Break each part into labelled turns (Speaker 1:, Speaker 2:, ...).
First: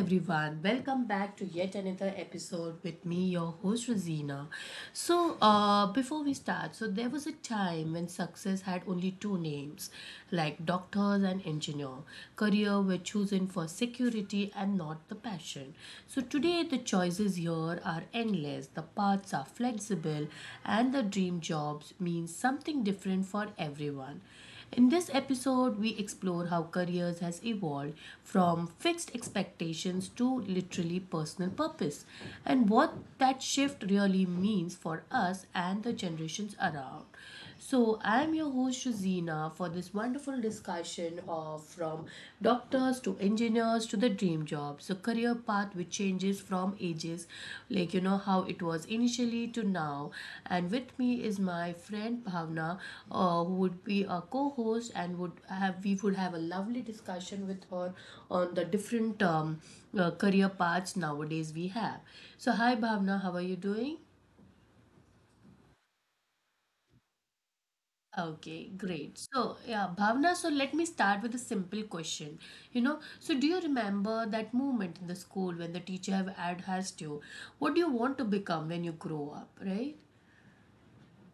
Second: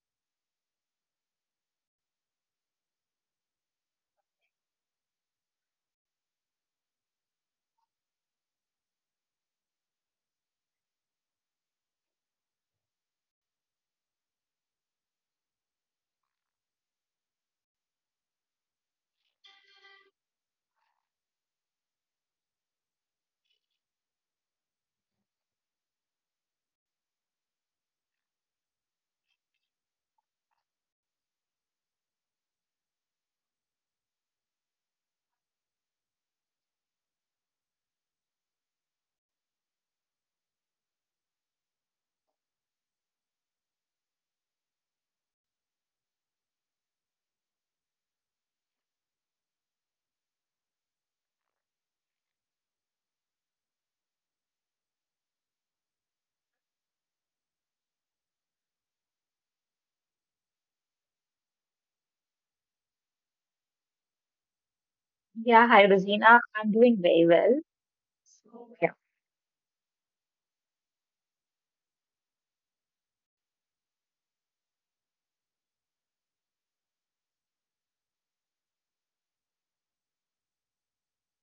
Speaker 1: everyone, welcome back to yet another episode with me, your host Rosina. Before we start, so there was a time when success had only two names, like doctors and engineer. Career were chosen for security and not the passion. So today the choices here are endless. The paths are flexible, and the dream jobs means something different for everyone. In this episode, we explore how careers has evolved from fixed expectations to literally personal purpose and what that shift really means for us and the generations around. So, I am your host Shazina for this wonderful discussion of from doctors to engineers to the dream job. So career path which changes from ages, like you know how it was initially to now. And with me is my friend Bhavna, who would be a co-host and would have we would have a lovely discussion with her on the different career paths nowadays we have. So hi Bhavna, how are you doing?
Speaker 2: Yeah, hi Rosina. I'm doing very well. So,
Speaker 1: Okay,
Speaker 2: yeah.
Speaker 1: great. So, yeah, Bhavna, so let me start with a simple question. You know, so do you remember that moment in the school when the teacher asked you, what do you want to become when you grow up, right?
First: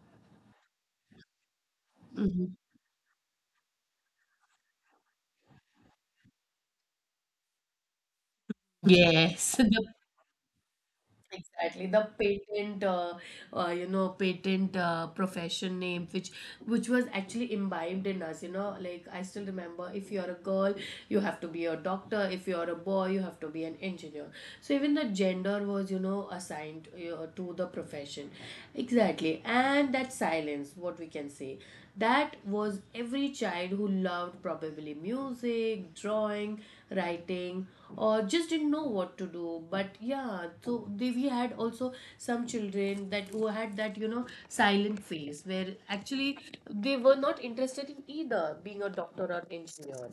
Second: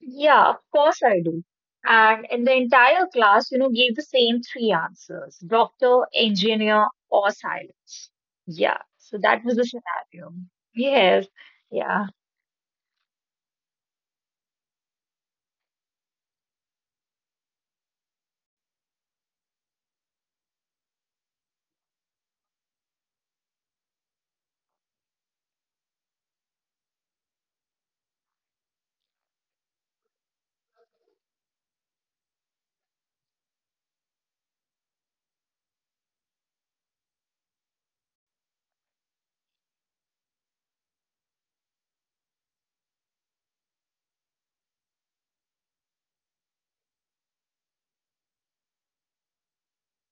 Speaker 2: Yeah, of course I do. And in
Speaker 1: Hmm.
Speaker 2: the entire class, you know, gave the same three answers: doctor, engineer, or silence. Yeah. So that
Speaker 1: Yes,
Speaker 2: was the
Speaker 1: the
Speaker 2: scenario. Yes.
Speaker 1: exactly, the
Speaker 2: Yeah.
Speaker 1: patent, you know, patent profession name, which was actually imbibed in us. You know, like I still remember, if you're a girl, you have to be a doctor. If you're a boy, you have to be an engineer. So even the gender was, you know, assigned to the profession. Exactly, and that silence, what we can say, that was every child who loved probably music, drawing, writing or just didn't know what to do, but yeah, so they, we had also some children that who had that you know silent phase where actually they were not interested in either being a doctor or engineer.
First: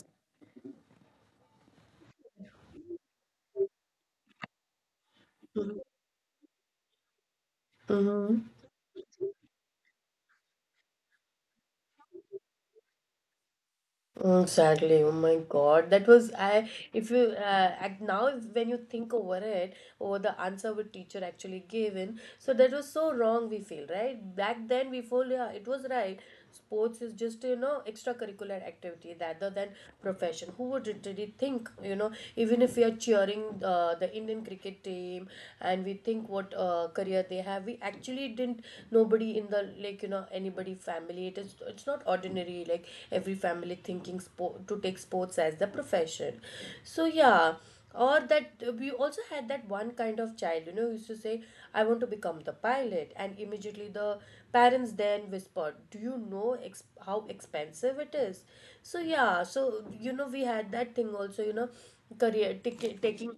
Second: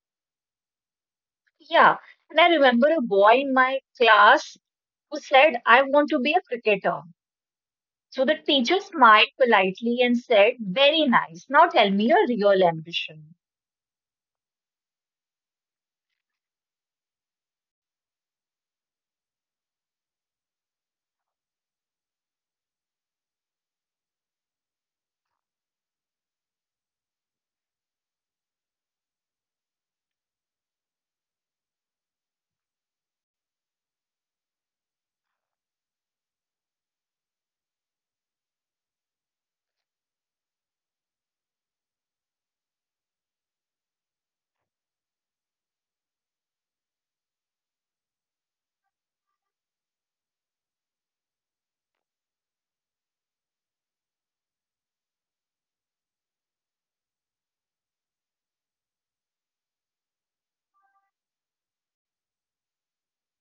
Speaker 2: Yeah. And I remember a boy in my class who said, I want to be a cricketer. So the
Speaker 1: Mm-hmm.
Speaker 2: teacher smiled politely and said, very nice. Now tell me your real ambition.
Speaker 1: Mm, sadly! Oh my God, that was I. If you act now, if, when you think over it, over the answer which teacher actually given, so that was so wrong. We feel right back then. We feel yeah, it was right. Sports is just you know extracurricular activity rather than profession. Who would really think you know even if we are cheering the Indian cricket team and we think what career they have, we actually didn't, nobody in the, like you know, anybody family, it is, it's not ordinary, like every family thinking sport to take sports as the profession, so yeah. Or that we also had that one kind of child, you know, who used to say I want to become the pilot, and immediately the parents then whispered, do you know how expensive it is, so yeah, so you know we had that thing also, you know, career tic- taking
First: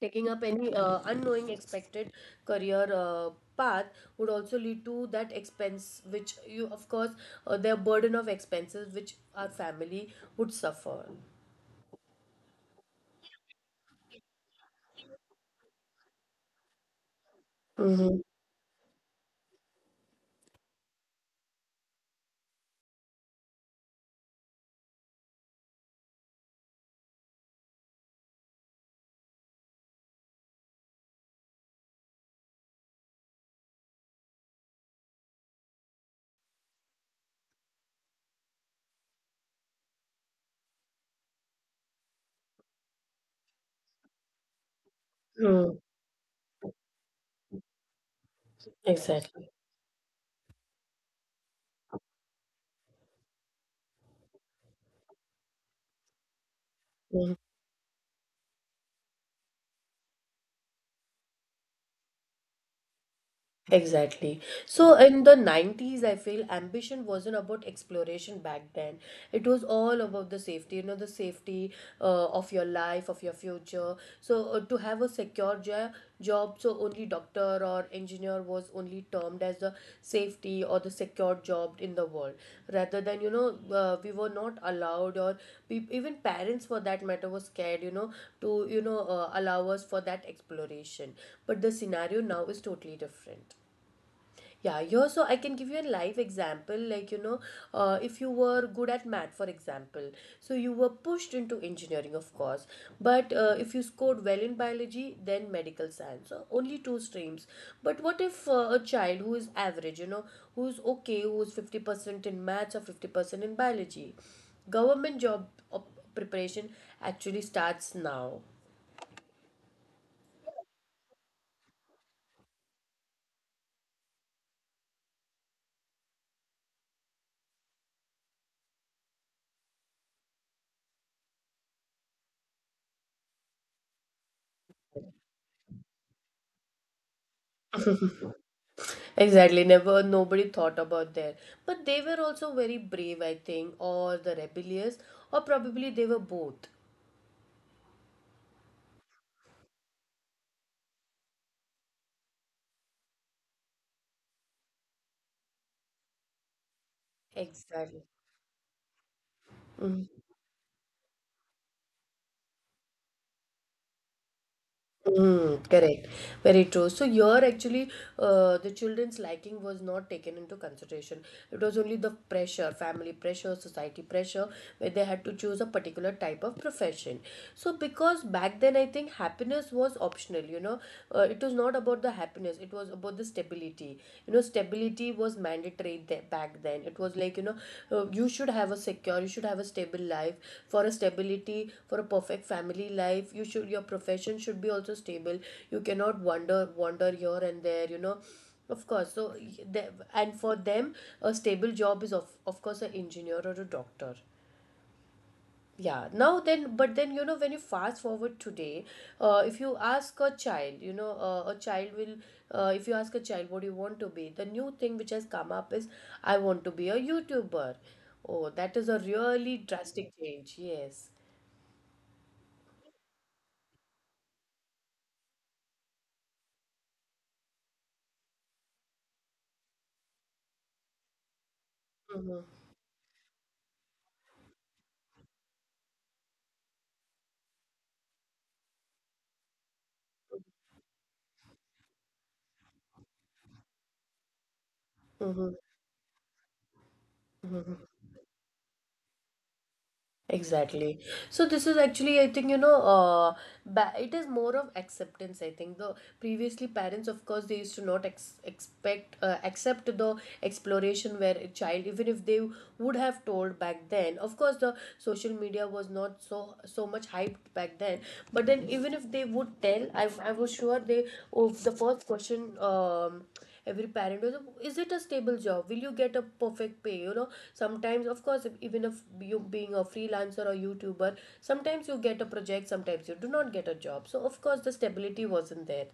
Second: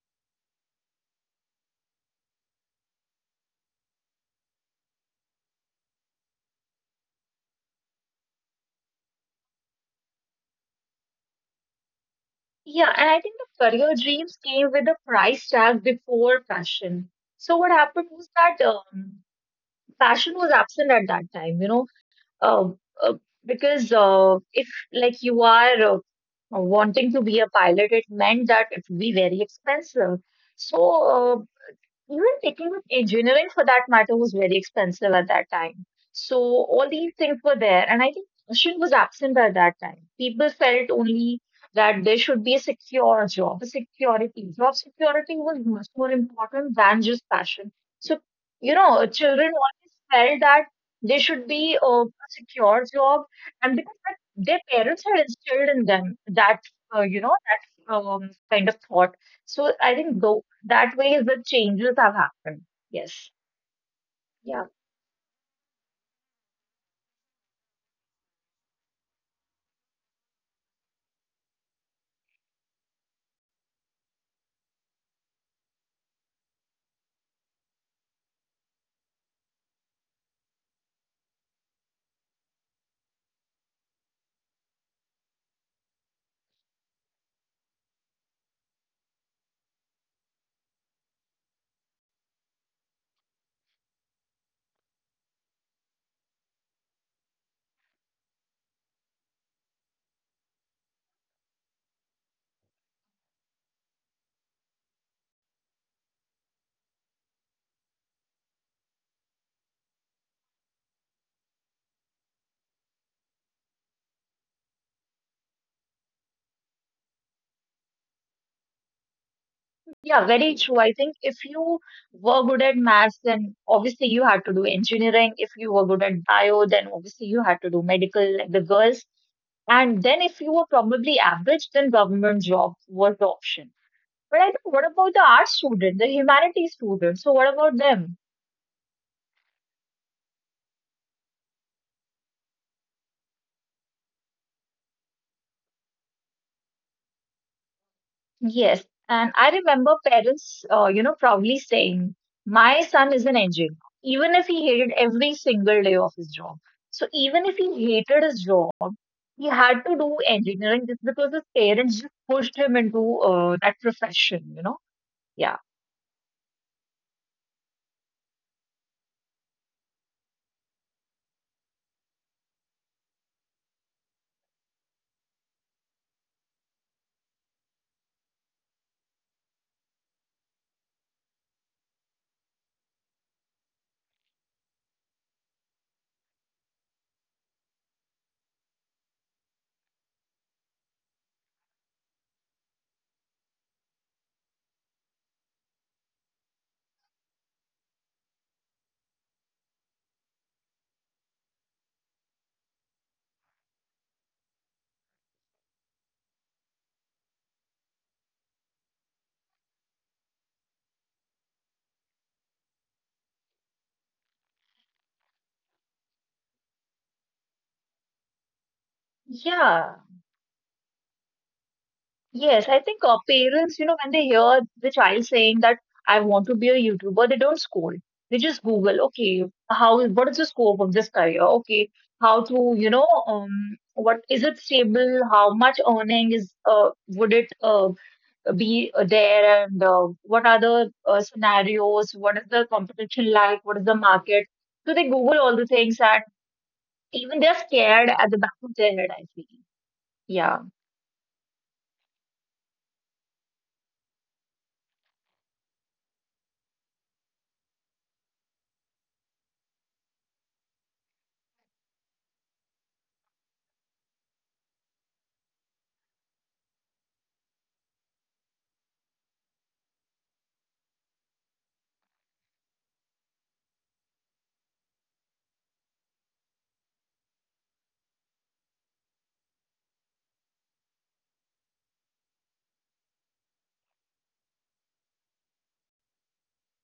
Speaker 1: taking up any unknowing expected career path would also lead to that expense which you of course, their burden of expenses which our family would suffer.
Speaker 2: Yeah, and I think the career dreams came with a price tag before fashion. So what happened
Speaker 1: Mm-hmm.
Speaker 2: was that fashion was absent at that time, you know, uh, uh, because if like you are wanting to be a pilot, it meant that it would be very expensive. So uh, even taking up engineering for that matter was very expensive at that time. So all these things were there, and I think passion was absent by that time. People felt only that there should be a secure job, a security. Job security was
Speaker 1: Mm,
Speaker 2: much more important than just passion. So, you know,
Speaker 1: exactly.
Speaker 2: children always felt that they should be a secure job, and because that, their parents had instilled in them that, you know, that kind of thought. So I think though that way the changes have happened. Yes.
Speaker 1: Exactly.
Speaker 2: Yeah.
Speaker 1: So in the 90s, I feel ambition wasn't about exploration back then. It was all about the safety, you know, the safety of your life, of your future. So to have a job, so only doctor or engineer was only termed as the safety or the secure job in the world. Rather than, you know, we were not allowed or we, even parents for that matter were scared, you know, to, you know, allow us for that exploration. But the scenario now is totally different. Yeah, you, so I can give you a live example. Like, you know, if you were good at math, for example, so you were pushed into engineering, of course. But if you scored well in biology, then medical science. So only two streams. But what if a child who is average, you know, who's okay, who's 50% in maths or 50% in biology? Government job op- preparation actually starts now.
Speaker 2: Yeah, very true. I think if you were good at maths, then obviously you had to do engineering. If you were good at bio, then obviously you had to do medical, like the girls. And then if you were probably average, then government job was the option. But I think what about the art student, the humanities student? So what about them?
Speaker 1: Exactly, never nobody thought about that. But they were also very brave, I think, or the rebellious, or probably they were both.
Speaker 2: Yes, and I remember parents, you know, proudly saying, "My son is an engineer, even if he hated every single day of his job." So even if he
Speaker 1: Exactly.
Speaker 2: hated his job, he had to
Speaker 1: Mm.
Speaker 2: do engineering just because his parents just pushed him into that profession. You know, yeah,
Speaker 1: Mm, correct. Very true. So here actually, the children's liking was not taken into consideration. It was only the pressure, family pressure, society pressure, where they had to choose a particular type of profession. So because back then, I think happiness was optional. You know, it was not about the happiness. It was about the stability. You know, stability was mandatory back then, it was like, you know, you should have a secure, you should have a stable life, for a stability, for a perfect family life, you should, your profession should be also stable, you cannot wander here and there, you know, of course. So and for them a stable job is of course an engineer or a doctor. Yeah, now then, but then, you know, when you fast forward today, if you ask a child, you know, a child will, if you ask a child what do you want to be, the new thing which has come up is, I want to be a YouTuber. Oh, that is a really
Speaker 2: yeah.
Speaker 1: drastic change. Yes.
Speaker 2: Yes, I think parents, you know, when they hear the child saying that I want to be a YouTuber, they don't scold. They just Google, okay, how, what is the scope of this career? Okay, how to, you know, what is it stable? How much earning is, would it be there? And what are the scenarios? What is the competition like? What is the market? So they Google all
Speaker 1: Mm-hmm.
Speaker 2: the things and even they're
Speaker 1: Mm-hmm.
Speaker 2: scared at the back of their head, I feel. Yeah.
Speaker 1: Exactly. So this is actually, I think, you know, it is more of acceptance. I think the previously parents, of course, they used to not ex- expect accept the exploration where a child, even if they would have told back then. Of course, the social media was not so much hyped back then. But then, even if they would tell, I was sure they. Of the first question, every parent was, is it a stable job, will you get a perfect pay, you know, sometimes of course even if you being a freelancer or youtuber, sometimes you get a project, sometimes you do not get a job, so of course the stability wasn't there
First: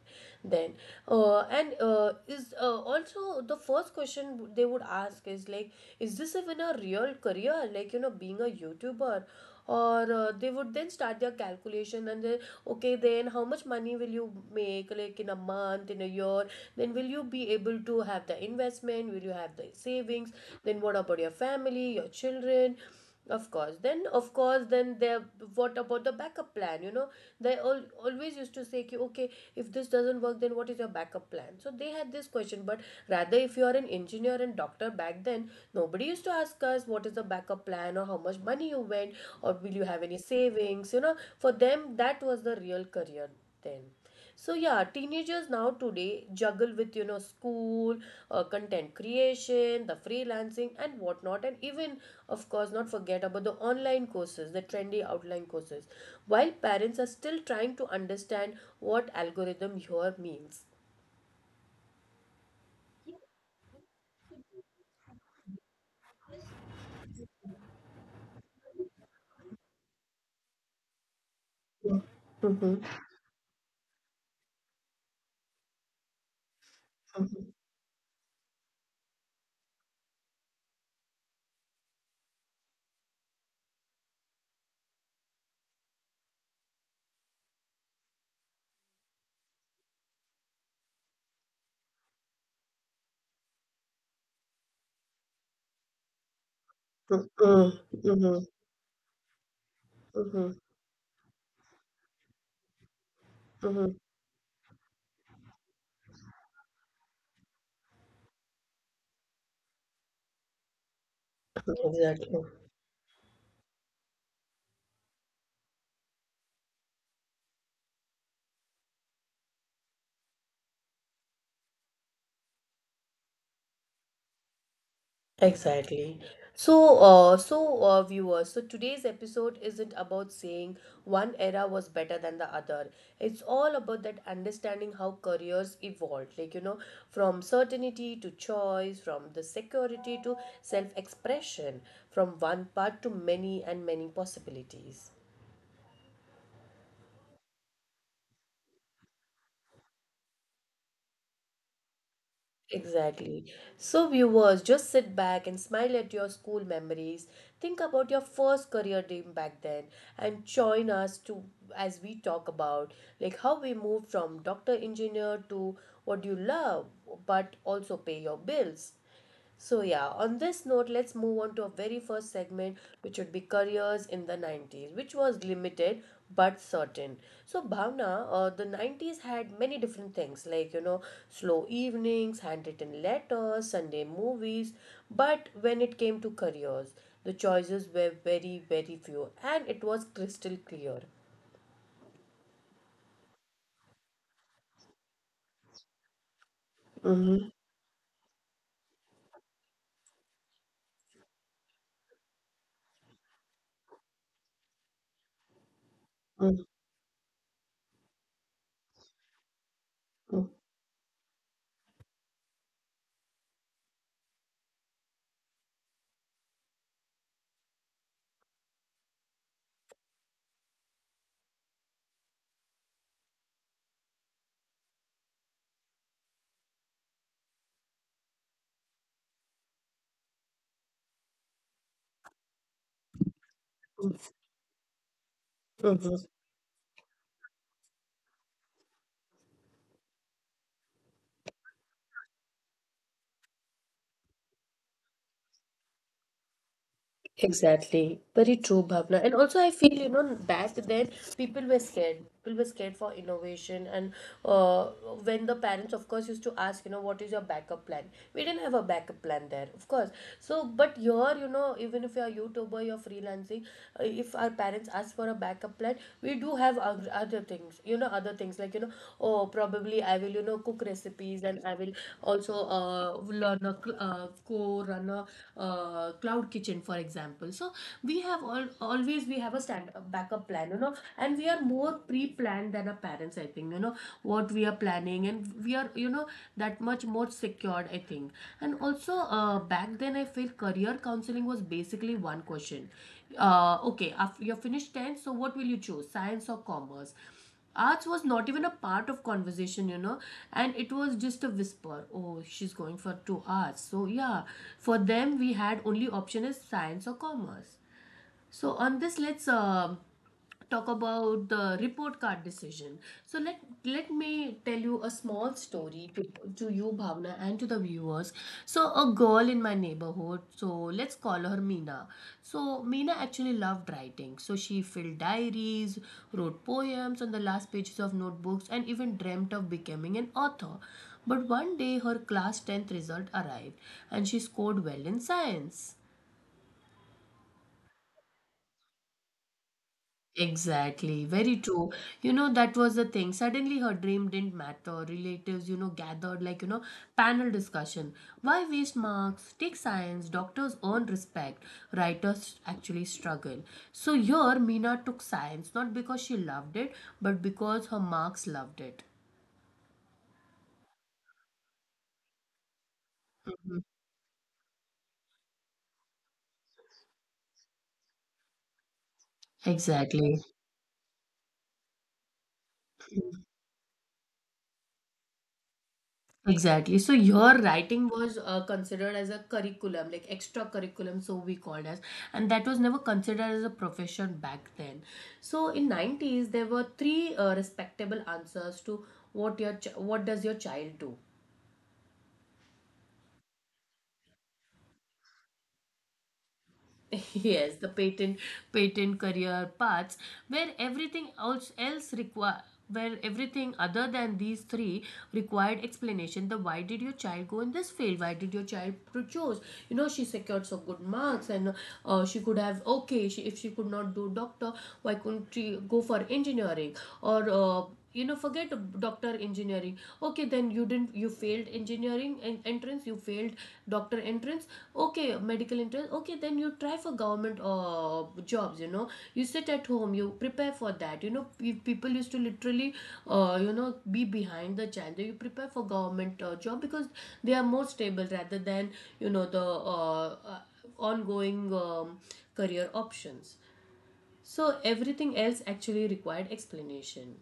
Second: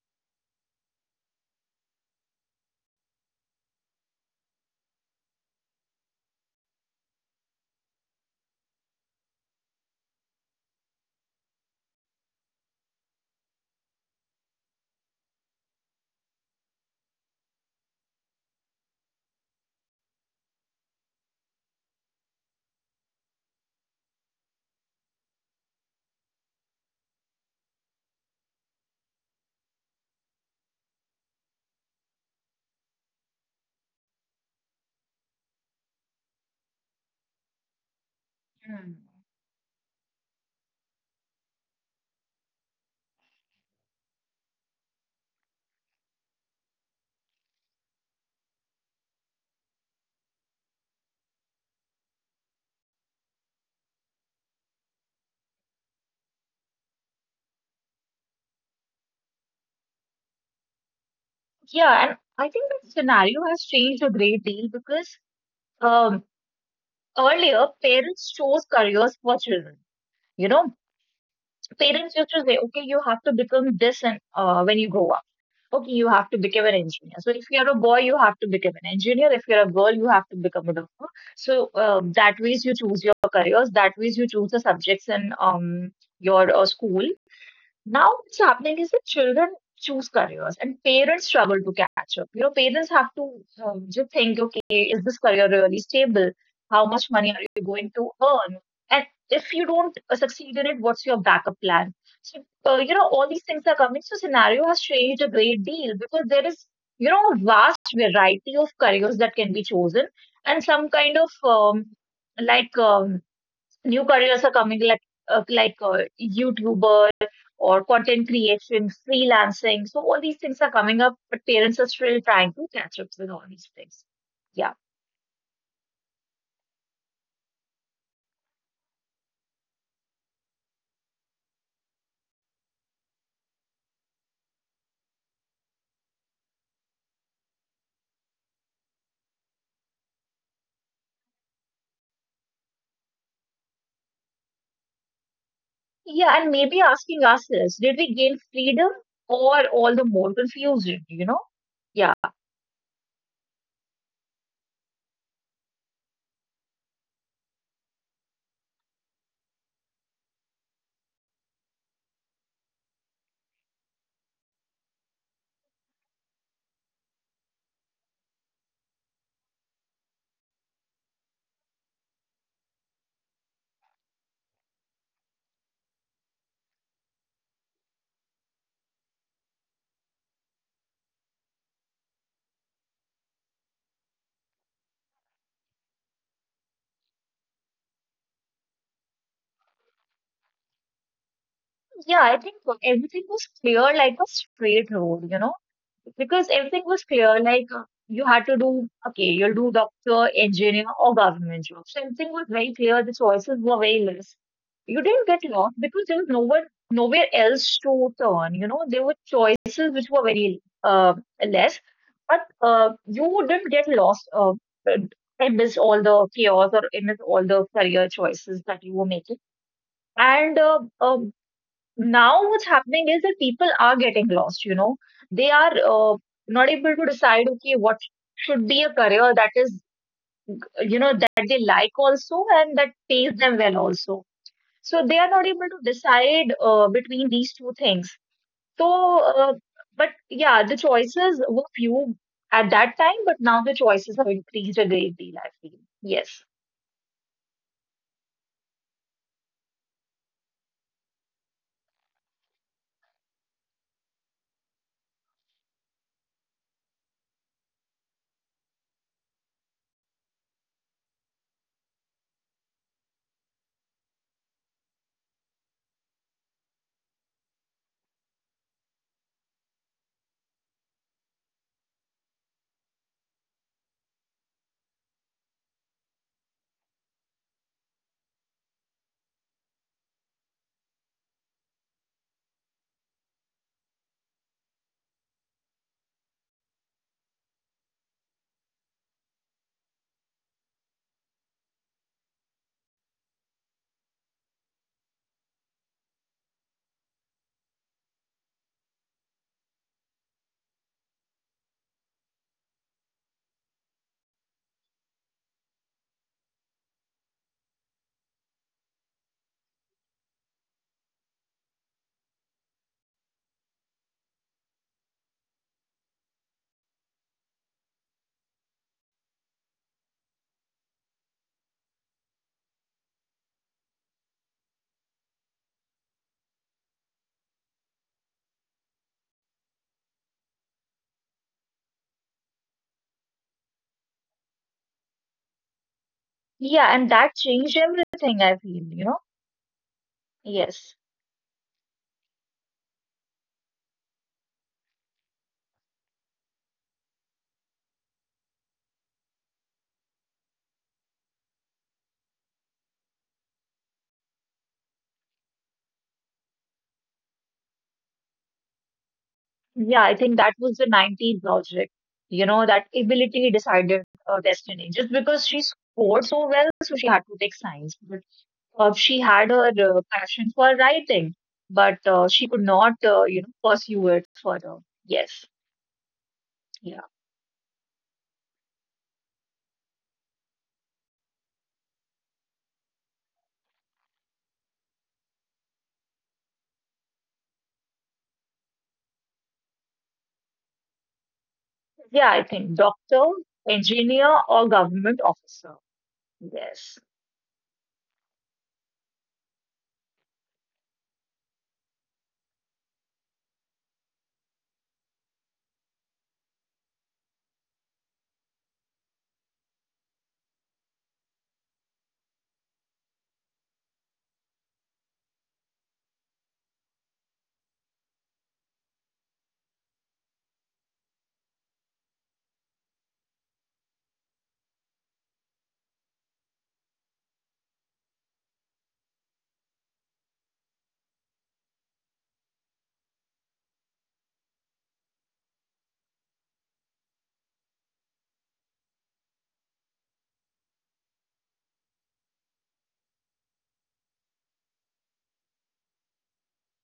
Speaker 1: then. And is Also the first question they would ask is like, is this even a real career, like you know being a youtuber, or they would then start their calculation, and they, okay, then how much money will you make, like in a month, in a year, then will you be able to have the investment, will you have the savings, then what about your family, your children, of course then, of course then there, what about the backup plan, you know, they all, always used to say ki, okay, if this doesn't work then what is your backup plan, so they had this question. But rather if you are an engineer and doctor back then, nobody used to ask us what is the backup plan or how much money you went or
Speaker 2: Hmm.
Speaker 1: will you have any savings, you know, for them that was the real career then. So yeah, teenagers now today juggle with you know school, content creation, the freelancing and whatnot, and even of course not forget about the online courses, the trendy outline courses. While parents are still trying to understand what algorithm here means.
Speaker 2: Yeah, and I think the scenario has changed a great deal because um, earlier parents chose careers for children. You know, parents
Speaker 1: Mm-hmm.
Speaker 2: used to say, okay, you have to become this and when you grow up. Okay, you have to become an engineer. So if you're a boy, you have to become an engineer. If you're a girl, you have to become a doctor. So that ways you choose your careers. That ways you choose the subjects in your school. Now what's happening is that children choose careers and parents struggle to catch up. You know, parents have to just think, okay, is this career really stable? How
Speaker 1: Mm-hmm.
Speaker 2: much money are
Speaker 1: Mm-hmm.
Speaker 2: you going to earn? And if you
Speaker 1: Mm-hmm.
Speaker 2: don't succeed in it, what's your backup plan? So, you know,
Speaker 1: Mm-hmm.
Speaker 2: all these things are coming. So, scenario has changed a great deal because there is, you know, a vast variety of careers that can be chosen and some kind of
Speaker 1: Exactly.
Speaker 2: like, new careers are coming like YouTuber or content creation, freelancing. So all these things are coming up, but parents are still trying to catch up with all these things. Yeah,
Speaker 1: Exactly. So, viewers, so today's episode isn't about saying one era was better than the other. It's all about that understanding how careers evolved, like you know, from certainty to choice, from the security to self-expression, from one path to many and many possibilities.
Speaker 2: yeah, and maybe asking ourselves, did we gain freedom or all the more confusion? You know? Yeah,
Speaker 1: Exactly. So, viewers, just sit back and smile at your school memories. Think about your first career dream back then and join us to as we talk about like how we moved from doctor engineer to what you love but also pay your bills. So, yeah, on this note, let's move on to our very first segment, which would be careers in the 90s, which was limited but certain. So, Bhavna, the 90s had many different things like, you know, slow evenings, handwritten letters, Sunday movies. But when it came to careers, the choices were very, very few and it was crystal clear.
Speaker 2: yeah. I think everything was clear like a straight road. You know because everything was clear. Like you had to do okay, you'll do doctor, engineer, or government job. So everything was very clear. The choices were very less. You didn't get lost because there was nowhere else to turn. You know, there were
Speaker 1: Mm-hmm.
Speaker 2: choices which were very less, but you didn't get lost. Amidst all the chaos or amidst all the career choices that you were making. And now what's happening is that people are getting lost, you know, they are not able to decide okay what should be a career that is, you know, that they like also and that pays them well also. So they are not able to decide between these two things. So uh, but yeah, the choices were few at that time, but now the choices have increased a great deal, I feel. Yes.
Speaker 1: Exactly. Very true, Bhavna. And also, I feel, you know, back then people were scared. People were scared for innovation. And uh, when the parents, of course, used to ask, you know, what is your backup plan? We didn't have a backup plan there, of course. So, but here, you know, even if you're a YouTuber, you're freelancing, if our parents ask for a backup plan, we do have our other things, other things like, you know, oh, probably I will, you know, cook recipes, and I will also learn a cl- co run a cloud kitchen, for example. So we have a backup plan, you know, and we are more pre-planned than our parents, I think, you know, what we are planning, and we are, you know, that much more secured, I think. And also back then, I feel career counseling was basically one question. Okay after you're finished 10th, so what will you choose, science or commerce? Arts was not even a part of conversation, you know, and it was just a whisper. Oh, she's going for two arts. So yeah, for them, we had only option is science or commerce. So on this, let's talk about the report card decision. So let me tell you a small story to you, Bhavna, and to the viewers. So a girl in my neighborhood. So let's call her Meena. So Meena actually loved writing. So she filled diaries, wrote poems on the last pages of notebooks, and even dreamt of becoming an author. But one day her class 10th result arrived and she scored well in science.
Speaker 2: Yeah, and that changed everything, I feel, you know.
Speaker 1: Exactly,
Speaker 2: Yes.
Speaker 1: very true. You know, that was the thing. Suddenly, her dream didn't matter. Relatives, you know, gathered like, you know, panel discussion. Why waste marks? Take science. Doctors earn respect. Writers actually struggle. So here, Meena took science not because she loved it, but because her marks loved it.
Speaker 2: Yeah, I think that was the 90s logic. You know, that
Speaker 1: Mhm.
Speaker 2: ability decided her destiny. Just because she scored so well, so she had to take science. But she had her
Speaker 1: Exactly.
Speaker 2: passion for writing, but she could not, you know, pursue it further. Yes.
Speaker 1: Exactly. So
Speaker 2: Yeah.
Speaker 1: your writing was considered as a curriculum, like extra curriculum, so we called as, and that was never considered as a profession back then. So in nineties, there were three respectable answers to what does your child do.
Speaker 2: Yeah, I think doctor, engineer, or government officer. Yes.
Speaker 1: Yes, the patent career paths where everything else else require where everything other than these three required explanation, the why did your child go in this field, why did your child choose, you know, she secured so good marks. And she could have, okay, if she could not do doctor, why couldn't she go for engineering? Or you know, forget doctor, engineering. Okay, then you didn't you failed engineering, entrance, you failed doctor entrance, okay, medical entrance. Okay, then you try for government jobs, you know, you sit at home, you prepare for that, you know. Pe- people used to literally you know, be behind the child, you prepare for government job, because they are more stable rather than, you know, the uh, uh, ongoing career options. So everything else actually required explanation.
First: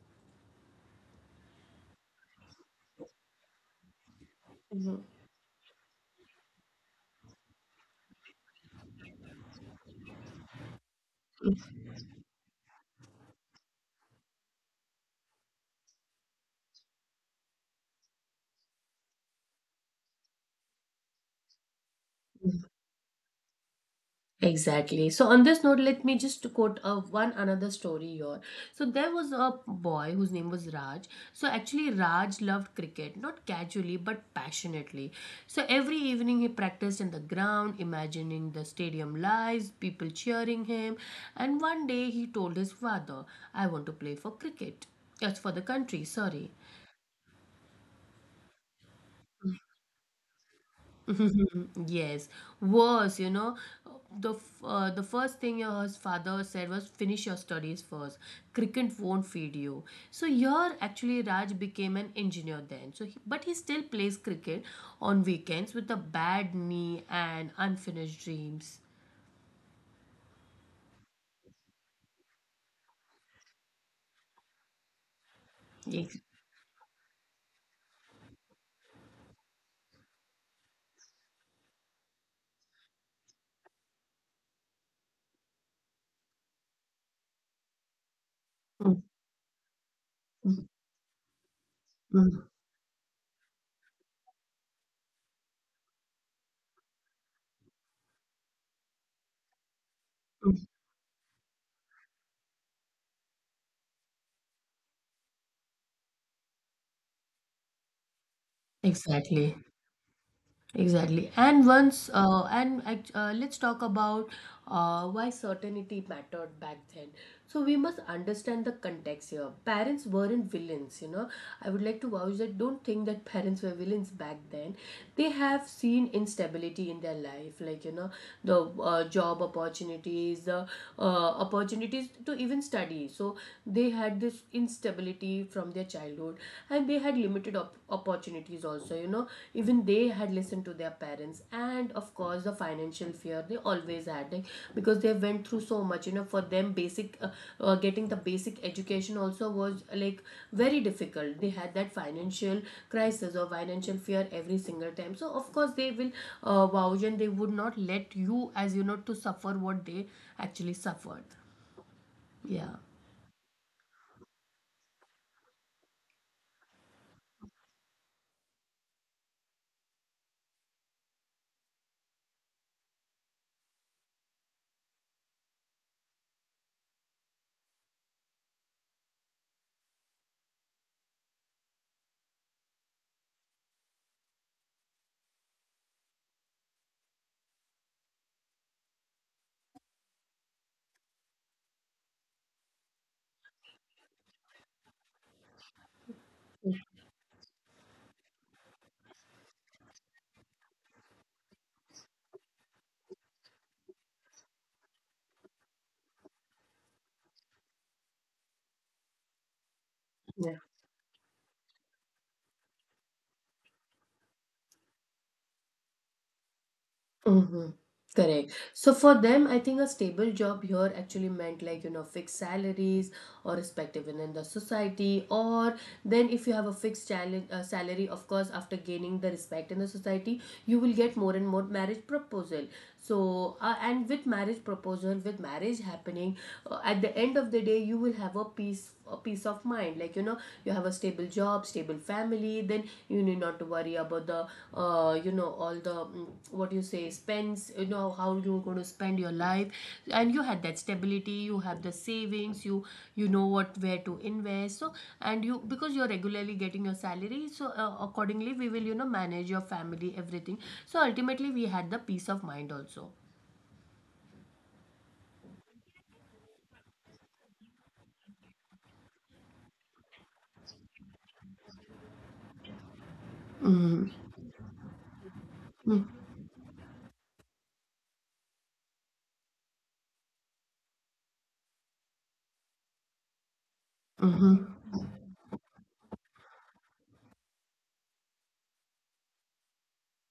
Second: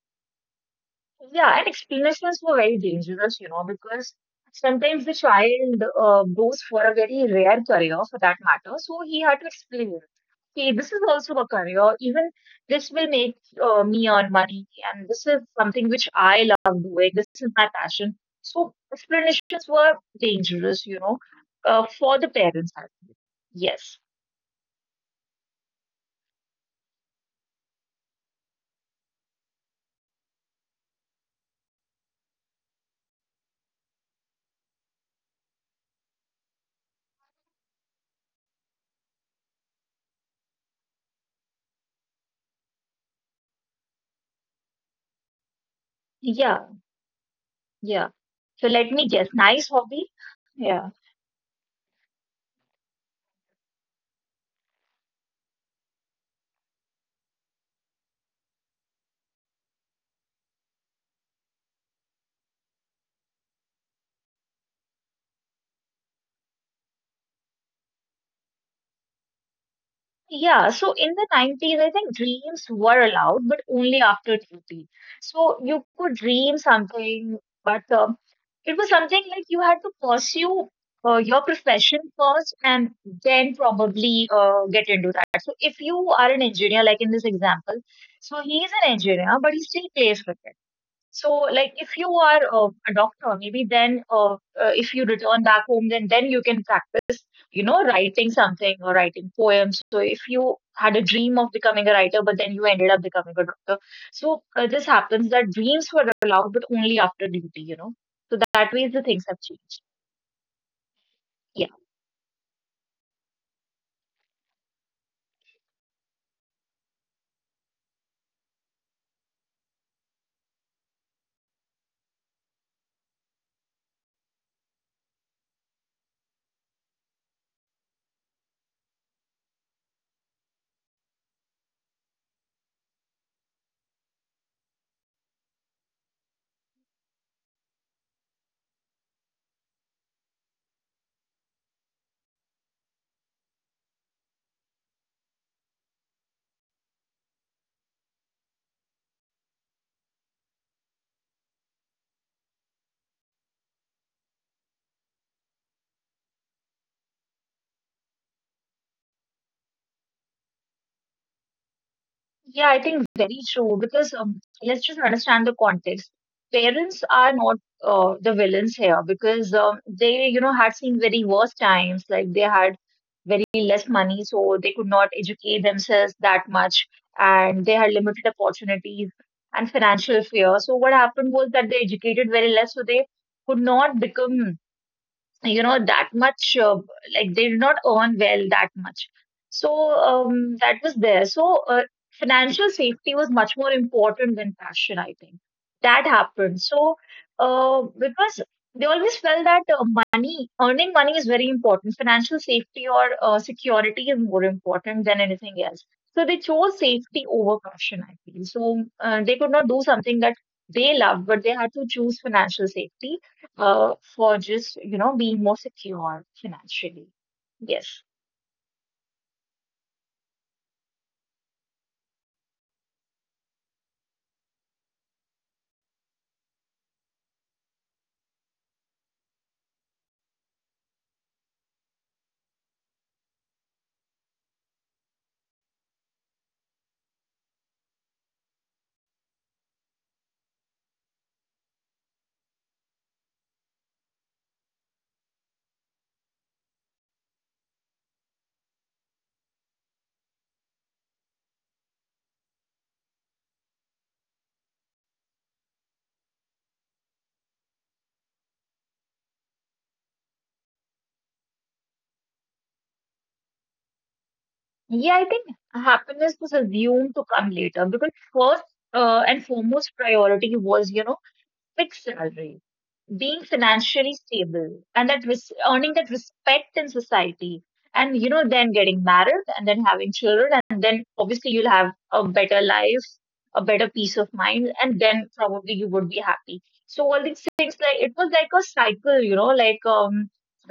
Speaker 2: Yeah, and explanations were very dangerous, you know, because sometimes the child goes for a very rare career for that matter. So he had to explain, okay, this is also a career. Even this will make me earn money, and this is something which I love doing. This is my passion. So explanations were dangerous, you know, for the parents. I think. Yes.
Speaker 1: Exactly. So on this note, let me just quote one another story here. So there was a boy whose name was Raj. So actually, Raj loved cricket, not casually but passionately. So every evening he practiced in the ground, imagining the stadium lights, people cheering him. And one day he told his father, "I want to play for cricket." That's for the country. Sorry.
Speaker 2: Yeah. Yeah. So let me guess. Nice hobby. Yeah.
Speaker 1: Yes, worse, you know, the first thing your father said was finish your studies first. Cricket won't feed you. So here actually Raj became an engineer then. So he, but he still plays cricket on weekends with a bad knee and unfinished dreams.
Speaker 2: Yeah, so in the 90s, I think dreams were allowed, but only after 30. So you
Speaker 1: Ex-
Speaker 2: could dream something, but it was something like you had to pursue your profession first and then probably get into that. So if you are an engineer, like in this example, so he is an
Speaker 1: Mm,
Speaker 2: engineer, but he still plays cricket.
Speaker 1: mm,
Speaker 2: So like if you are
Speaker 1: mm,
Speaker 2: a doctor, maybe then if you return back home, then you can practice, you know, writing something or writing poems. So if
Speaker 1: mm.
Speaker 2: you had a dream of becoming a writer, but then you ended up becoming a doctor. So this happens that dreams were allowed, but only after duty, you know. So that way the things have
Speaker 1: Exactly.
Speaker 2: changed.
Speaker 1: Exactly. And
Speaker 2: Yeah.
Speaker 1: once, and act- Let's talk about why certainty mattered back then. So we must understand the context here. Parents weren't villains, you know. I would like to vouch that don't think that parents were villains back then. They have seen instability in their life, like, you know, the job opportunities, the opportunities to even study. So they had this instability from their childhood, and they had limited opportunities also, you know, even they had listened to their parents. And of course the financial fear they always had, like, because they went through so much, you know, for them basic getting the basic education also was like very difficult. They had that financial crisis or financial fear every single time. So of course they will vouch, and they would not let you, as you know, to suffer what they actually suffered, yeah.
Speaker 2: Yeah, I think very true because let's just understand the context. Parents are not the villains here because they, you know, had seen very worse times. Like they had very less money, so they could not educate themselves that much, and they had limited opportunities and financial fear. So what happened was that they educated very less, so they could not become, you know, that much like they did not earn well that much. So that was there. So financial safety was much more important than passion, I think, that happened. So because they always felt that money, earning money, is very important. Financial safety or security is more important than anything else. So they chose safety over passion, I feel. So they could not do something that they loved, but they had to choose financial safety for just, you know, being more secure financially.
Speaker 1: Mm-hmm.
Speaker 2: Yes.
Speaker 1: Correct. So for them, I think a stable job here actually meant, like, you know, fixed salaries or respective in the society. Or then if you have a fixed challenge, salary, of course, after gaining the respect in the society, you will get more and more marriage proposal. So and with marriage proposal, with marriage happening, at the end of the day, you will have a peace of mind. Like, you know, you have a stable job, stable family, then you need not to worry about the you know, all the what you say spends, you know, how you're going to spend your life. And you had that stability, you have the savings, you know what, where to invest. So, and you because you're regularly getting your salary, so accordingly we will, you know, manage your family, everything. So ultimately we had the peace of mind also.
Speaker 2: Yeah, I think happiness was assumed to come later, because first and foremost priority was, you know, fixed salary, being financially stable and that earning that respect in society, and you know, then getting married and then having children, and then obviously you'll have a better life, a better peace of mind, and
Speaker 1: Mm-hmm.
Speaker 2: then probably you would be happy. So all these things, like it was like a cycle, you know,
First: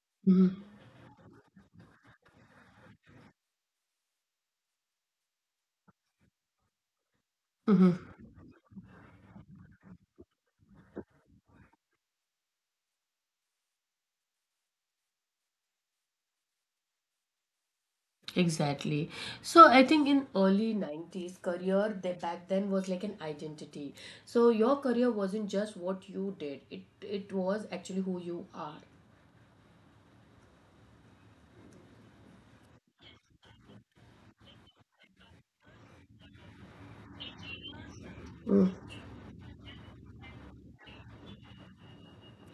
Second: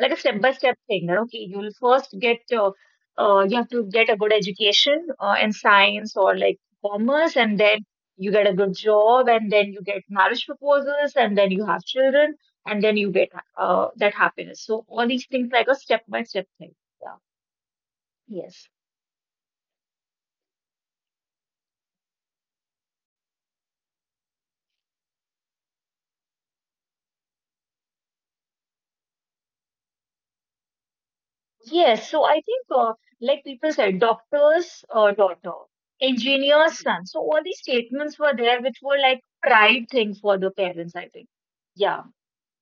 Speaker 2: like a step by step thing that okay, you'll first get you have to get a good education in science or like commerce, and then
Speaker 1: Mm-hmm.
Speaker 2: you get a good job, and then you get marriage proposals, and then you have children, and then you get that happiness. So all these things like a step by step thing. Yeah. Yes.
Speaker 1: Exactly. So I think in early 90s career they, back then was like an identity. So your career wasn't just what you did. It was actually who you are.
Speaker 2: Yes. So I think like people said, doctor's daughter, engineer's son. So all these statements were there, which were like pride thing for the parents. I think. Yeah.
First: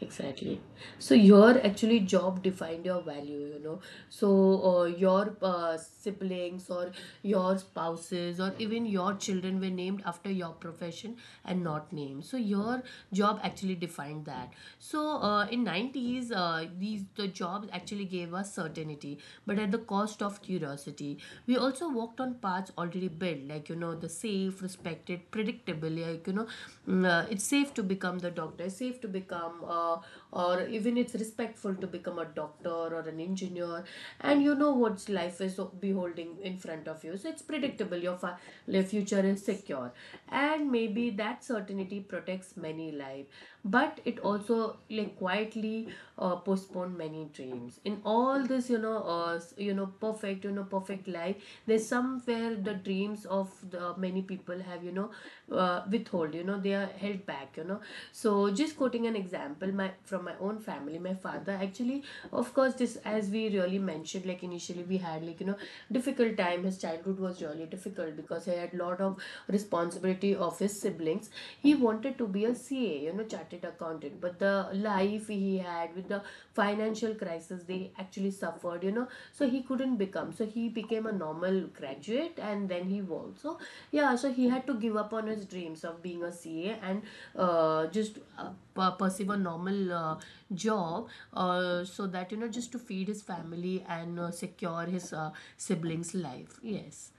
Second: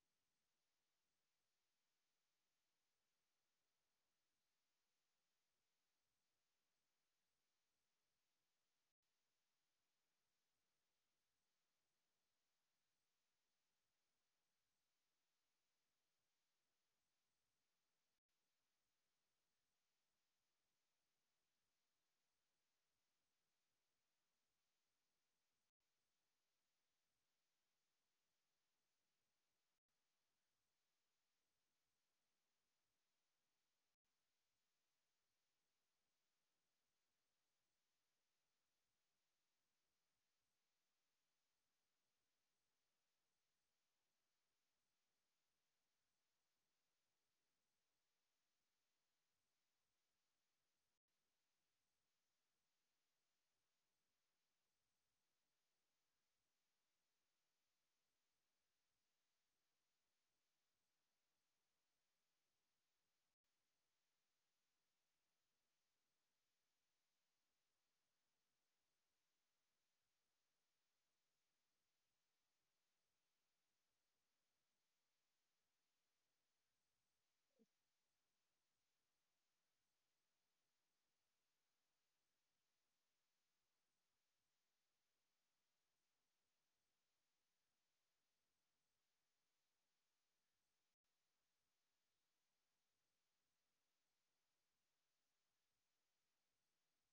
Speaker 1: Exactly. So your actually job defined your value, you know. So your siblings or your spouses or even your children were named after your profession and not names. So your job actually defined that. So in 90s, these the jobs actually gave us certainty, but at the cost of curiosity. We also walked on paths already built, like, you know, the safe, respected, predictable. Yeah, like, you know, it's safe to become the doctor. It's safe to become, or even it's respectful to become a doctor or an engineer. And you know what life is beholding in front of you, so it's predictable. Life future is secure, and maybe that certainty protects many lives, but it also, like, quietly postpone many dreams. In all this, you know, you know, perfect life, there's somewhere the dreams of the many people have, you know, withhold, you know, they are held back, you know. So, just quoting an example, my, from my own family, my father actually, of course this, as we really mentioned, like initially we had, like, you know, difficult time. His childhood was really difficult because he had lot of responsibility of his siblings. He wanted to be a CA, you know, chartered accountant. But the life he had with the financial crisis they actually suffered, you know, so he couldn't become. So he became a normal graduate and then he worked. So yeah, so he had to give up on his dreams of being a CA, and just pursue a normal job, so that, you know, just to feed his family and secure his siblings life, yes.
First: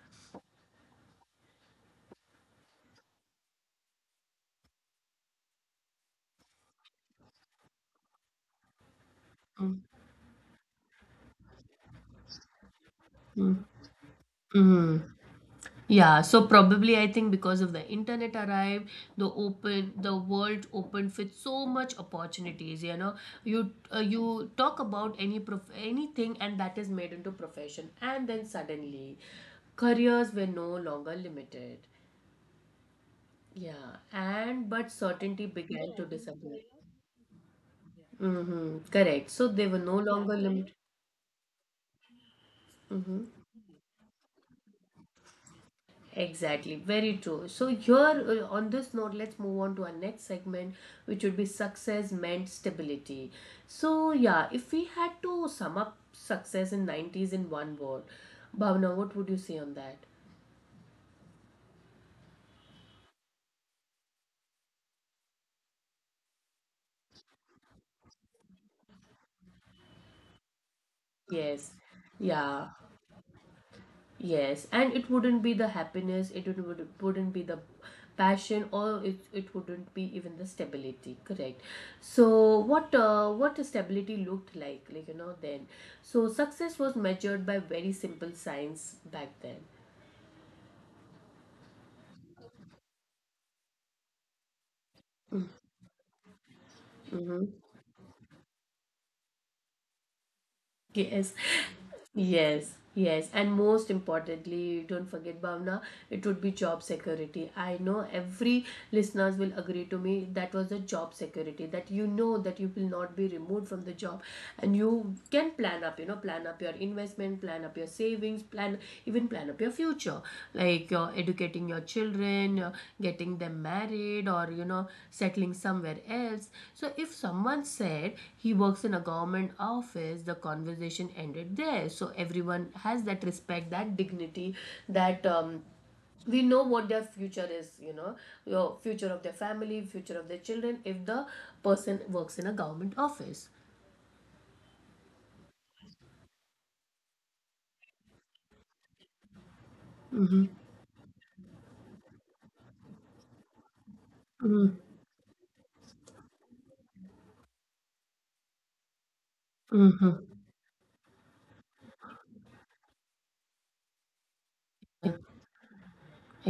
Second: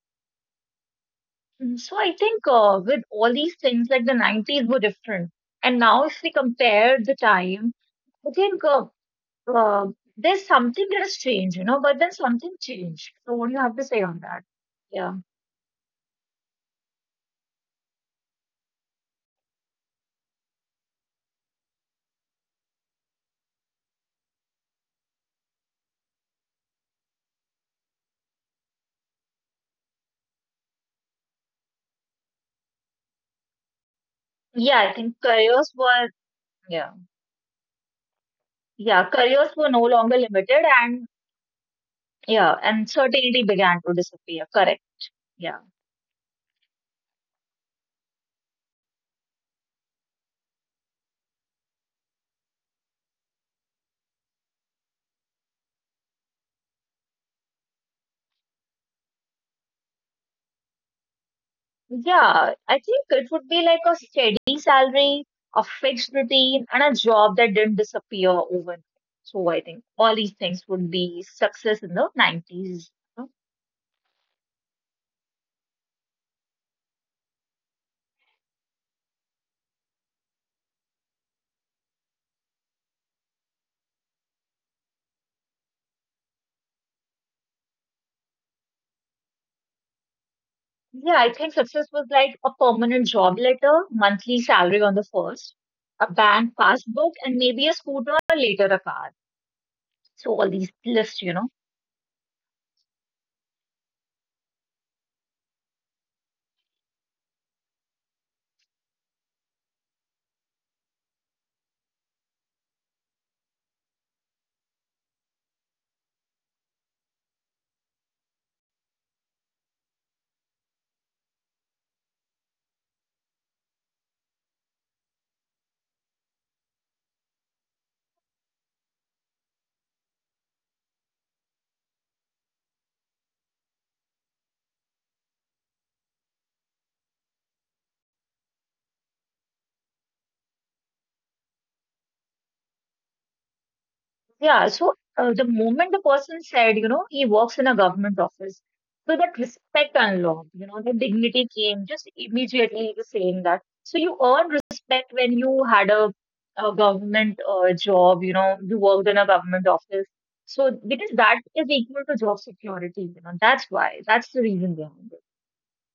Speaker 2: Mm, so I think with all these things, like the 90s were different, and now if we compare the time, I think uh,
Speaker 1: Mm-hmm.
Speaker 2: there's something that has changed, you know, but then something changed. So what do you have to say on that?
Speaker 1: Mm-hmm.
Speaker 2: Yeah.
Speaker 1: Yeah, so probably I think because of the internet arrived, the world opened with so much opportunities. You know, you talk about anything, and that is made into profession, and then suddenly, careers were no longer limited. Yeah,
Speaker 2: Yeah, I
Speaker 1: and
Speaker 2: think
Speaker 1: but
Speaker 2: careers
Speaker 1: certainty
Speaker 2: were,
Speaker 1: began to disappear.
Speaker 2: yeah,
Speaker 1: Mm-hmm,
Speaker 2: yeah, careers
Speaker 1: correct.
Speaker 2: were
Speaker 1: So
Speaker 2: no
Speaker 1: they were
Speaker 2: longer
Speaker 1: no
Speaker 2: limited,
Speaker 1: longer limited.
Speaker 2: and yeah, and certainty began to disappear. Correct. Yeah.
Speaker 1: Exactly, very true. So here, on this note, let's move on to our next segment, which would be success meant stability. So yeah, if we had to sum up success in 90s in one word, Bhavna, what would you say on that?
Speaker 2: Yeah, I think it would be like a steady salary, a fixed routine, and a job that didn't disappear overnight. So I think all these things would be success
Speaker 1: Yes,
Speaker 2: in the
Speaker 1: yeah.
Speaker 2: 90s. You know.
Speaker 1: Yes, and it wouldn't be the happiness, it would, wouldn't be the passion, or it wouldn't be even the stability, correct? So, what the stability looked like, you know, then. So, success was measured by very simple signs back
Speaker 2: Yeah, I think success was like a permanent job letter, monthly salary on the first, a bank passbook,
Speaker 1: then.
Speaker 2: and maybe a scooter or later a car. So all these
Speaker 1: Yes,
Speaker 2: lists.
Speaker 1: yes, yes. And most importantly, don't forget, Bhavna, it would be job security. I know every listeners will agree to me that was the job security, that you know that you will not be removed from the job, and you can plan up, you know, plan up your investment, plan up your savings, plan even plan up your future, like you're educating your children, you're getting them married or, you know, settling somewhere else. So if someone said he works in a government office, the conversation ended there. So everyone has that respect, that dignity, that we know what their future is, you know, your future of their family, future of their children, if the person works in a government office.
Speaker 2: Yeah, so the moment the person said, he works in a government office, so that respect unlocked, the dignity came just immediately he saying that. So you earn respect when you had a government job, you worked in a government
Speaker 1: Mhm.
Speaker 2: office. So because that is equal to job security, that's why, that's the reason behind it.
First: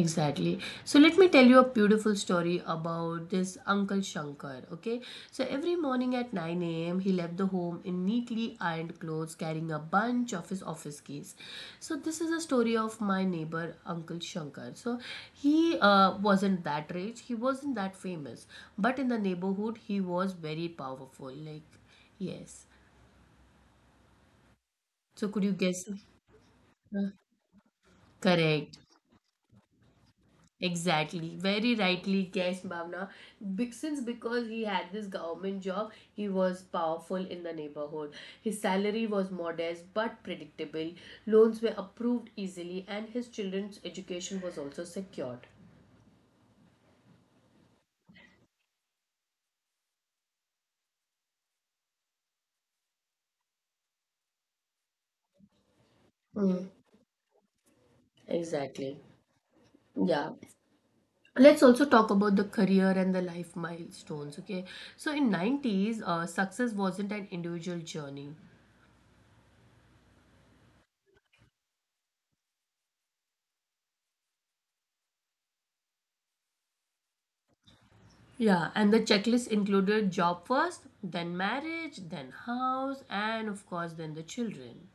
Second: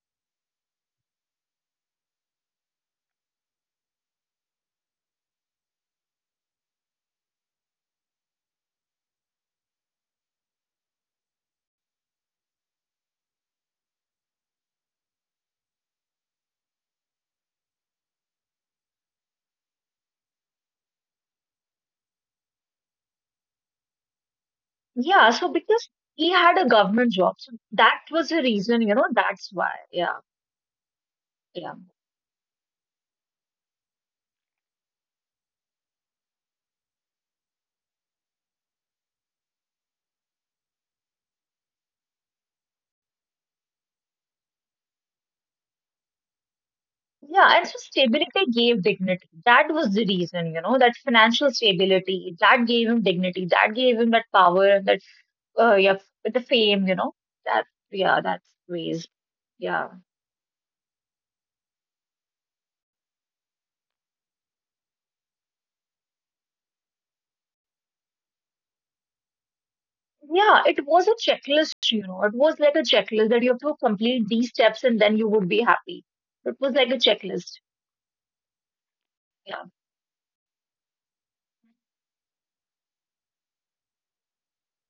Speaker 1: Exactly. So let me tell you a beautiful story about this Uncle Shankar. Okay. So every morning at 9 a.m., he left the home in neatly ironed clothes, carrying a bunch of his office keys. So this is a story of my neighbor, Uncle Shankar. So he wasn't that rich, he wasn't that famous, but in the neighborhood, he was very powerful. Like, yes.
Speaker 2: Yeah, so
Speaker 1: So could you
Speaker 2: because
Speaker 1: guess?
Speaker 2: he had a government job,
Speaker 1: Huh?
Speaker 2: so that was the reason,
Speaker 1: Correct.
Speaker 2: that's why. Yeah, yeah.
Speaker 1: Exactly, very rightly guessed, Bhavna. Be- Since because he had this government job, he was powerful in the neighborhood. His salary was modest but predictable. Loans were approved easily, and his children's education was also secured.
Speaker 2: Yeah, and so stability gave dignity. That was the reason, that financial stability that gave him dignity, that gave him that power, that yeah, the fame, that yeah, that's ways.
Speaker 1: Exactly.
Speaker 2: Yeah,
Speaker 1: Yeah. Let's also talk about the career and the life milestones, okay? So in 90s, success wasn't an individual journey.
Speaker 2: yeah, it was a checklist, it was like a checklist that you have to complete these steps and then you would be happy. It was like a checklist.
Speaker 1: Yeah, and the checklist
Speaker 2: Yeah,
Speaker 1: included job first, then marriage, then house, and of course, then the children.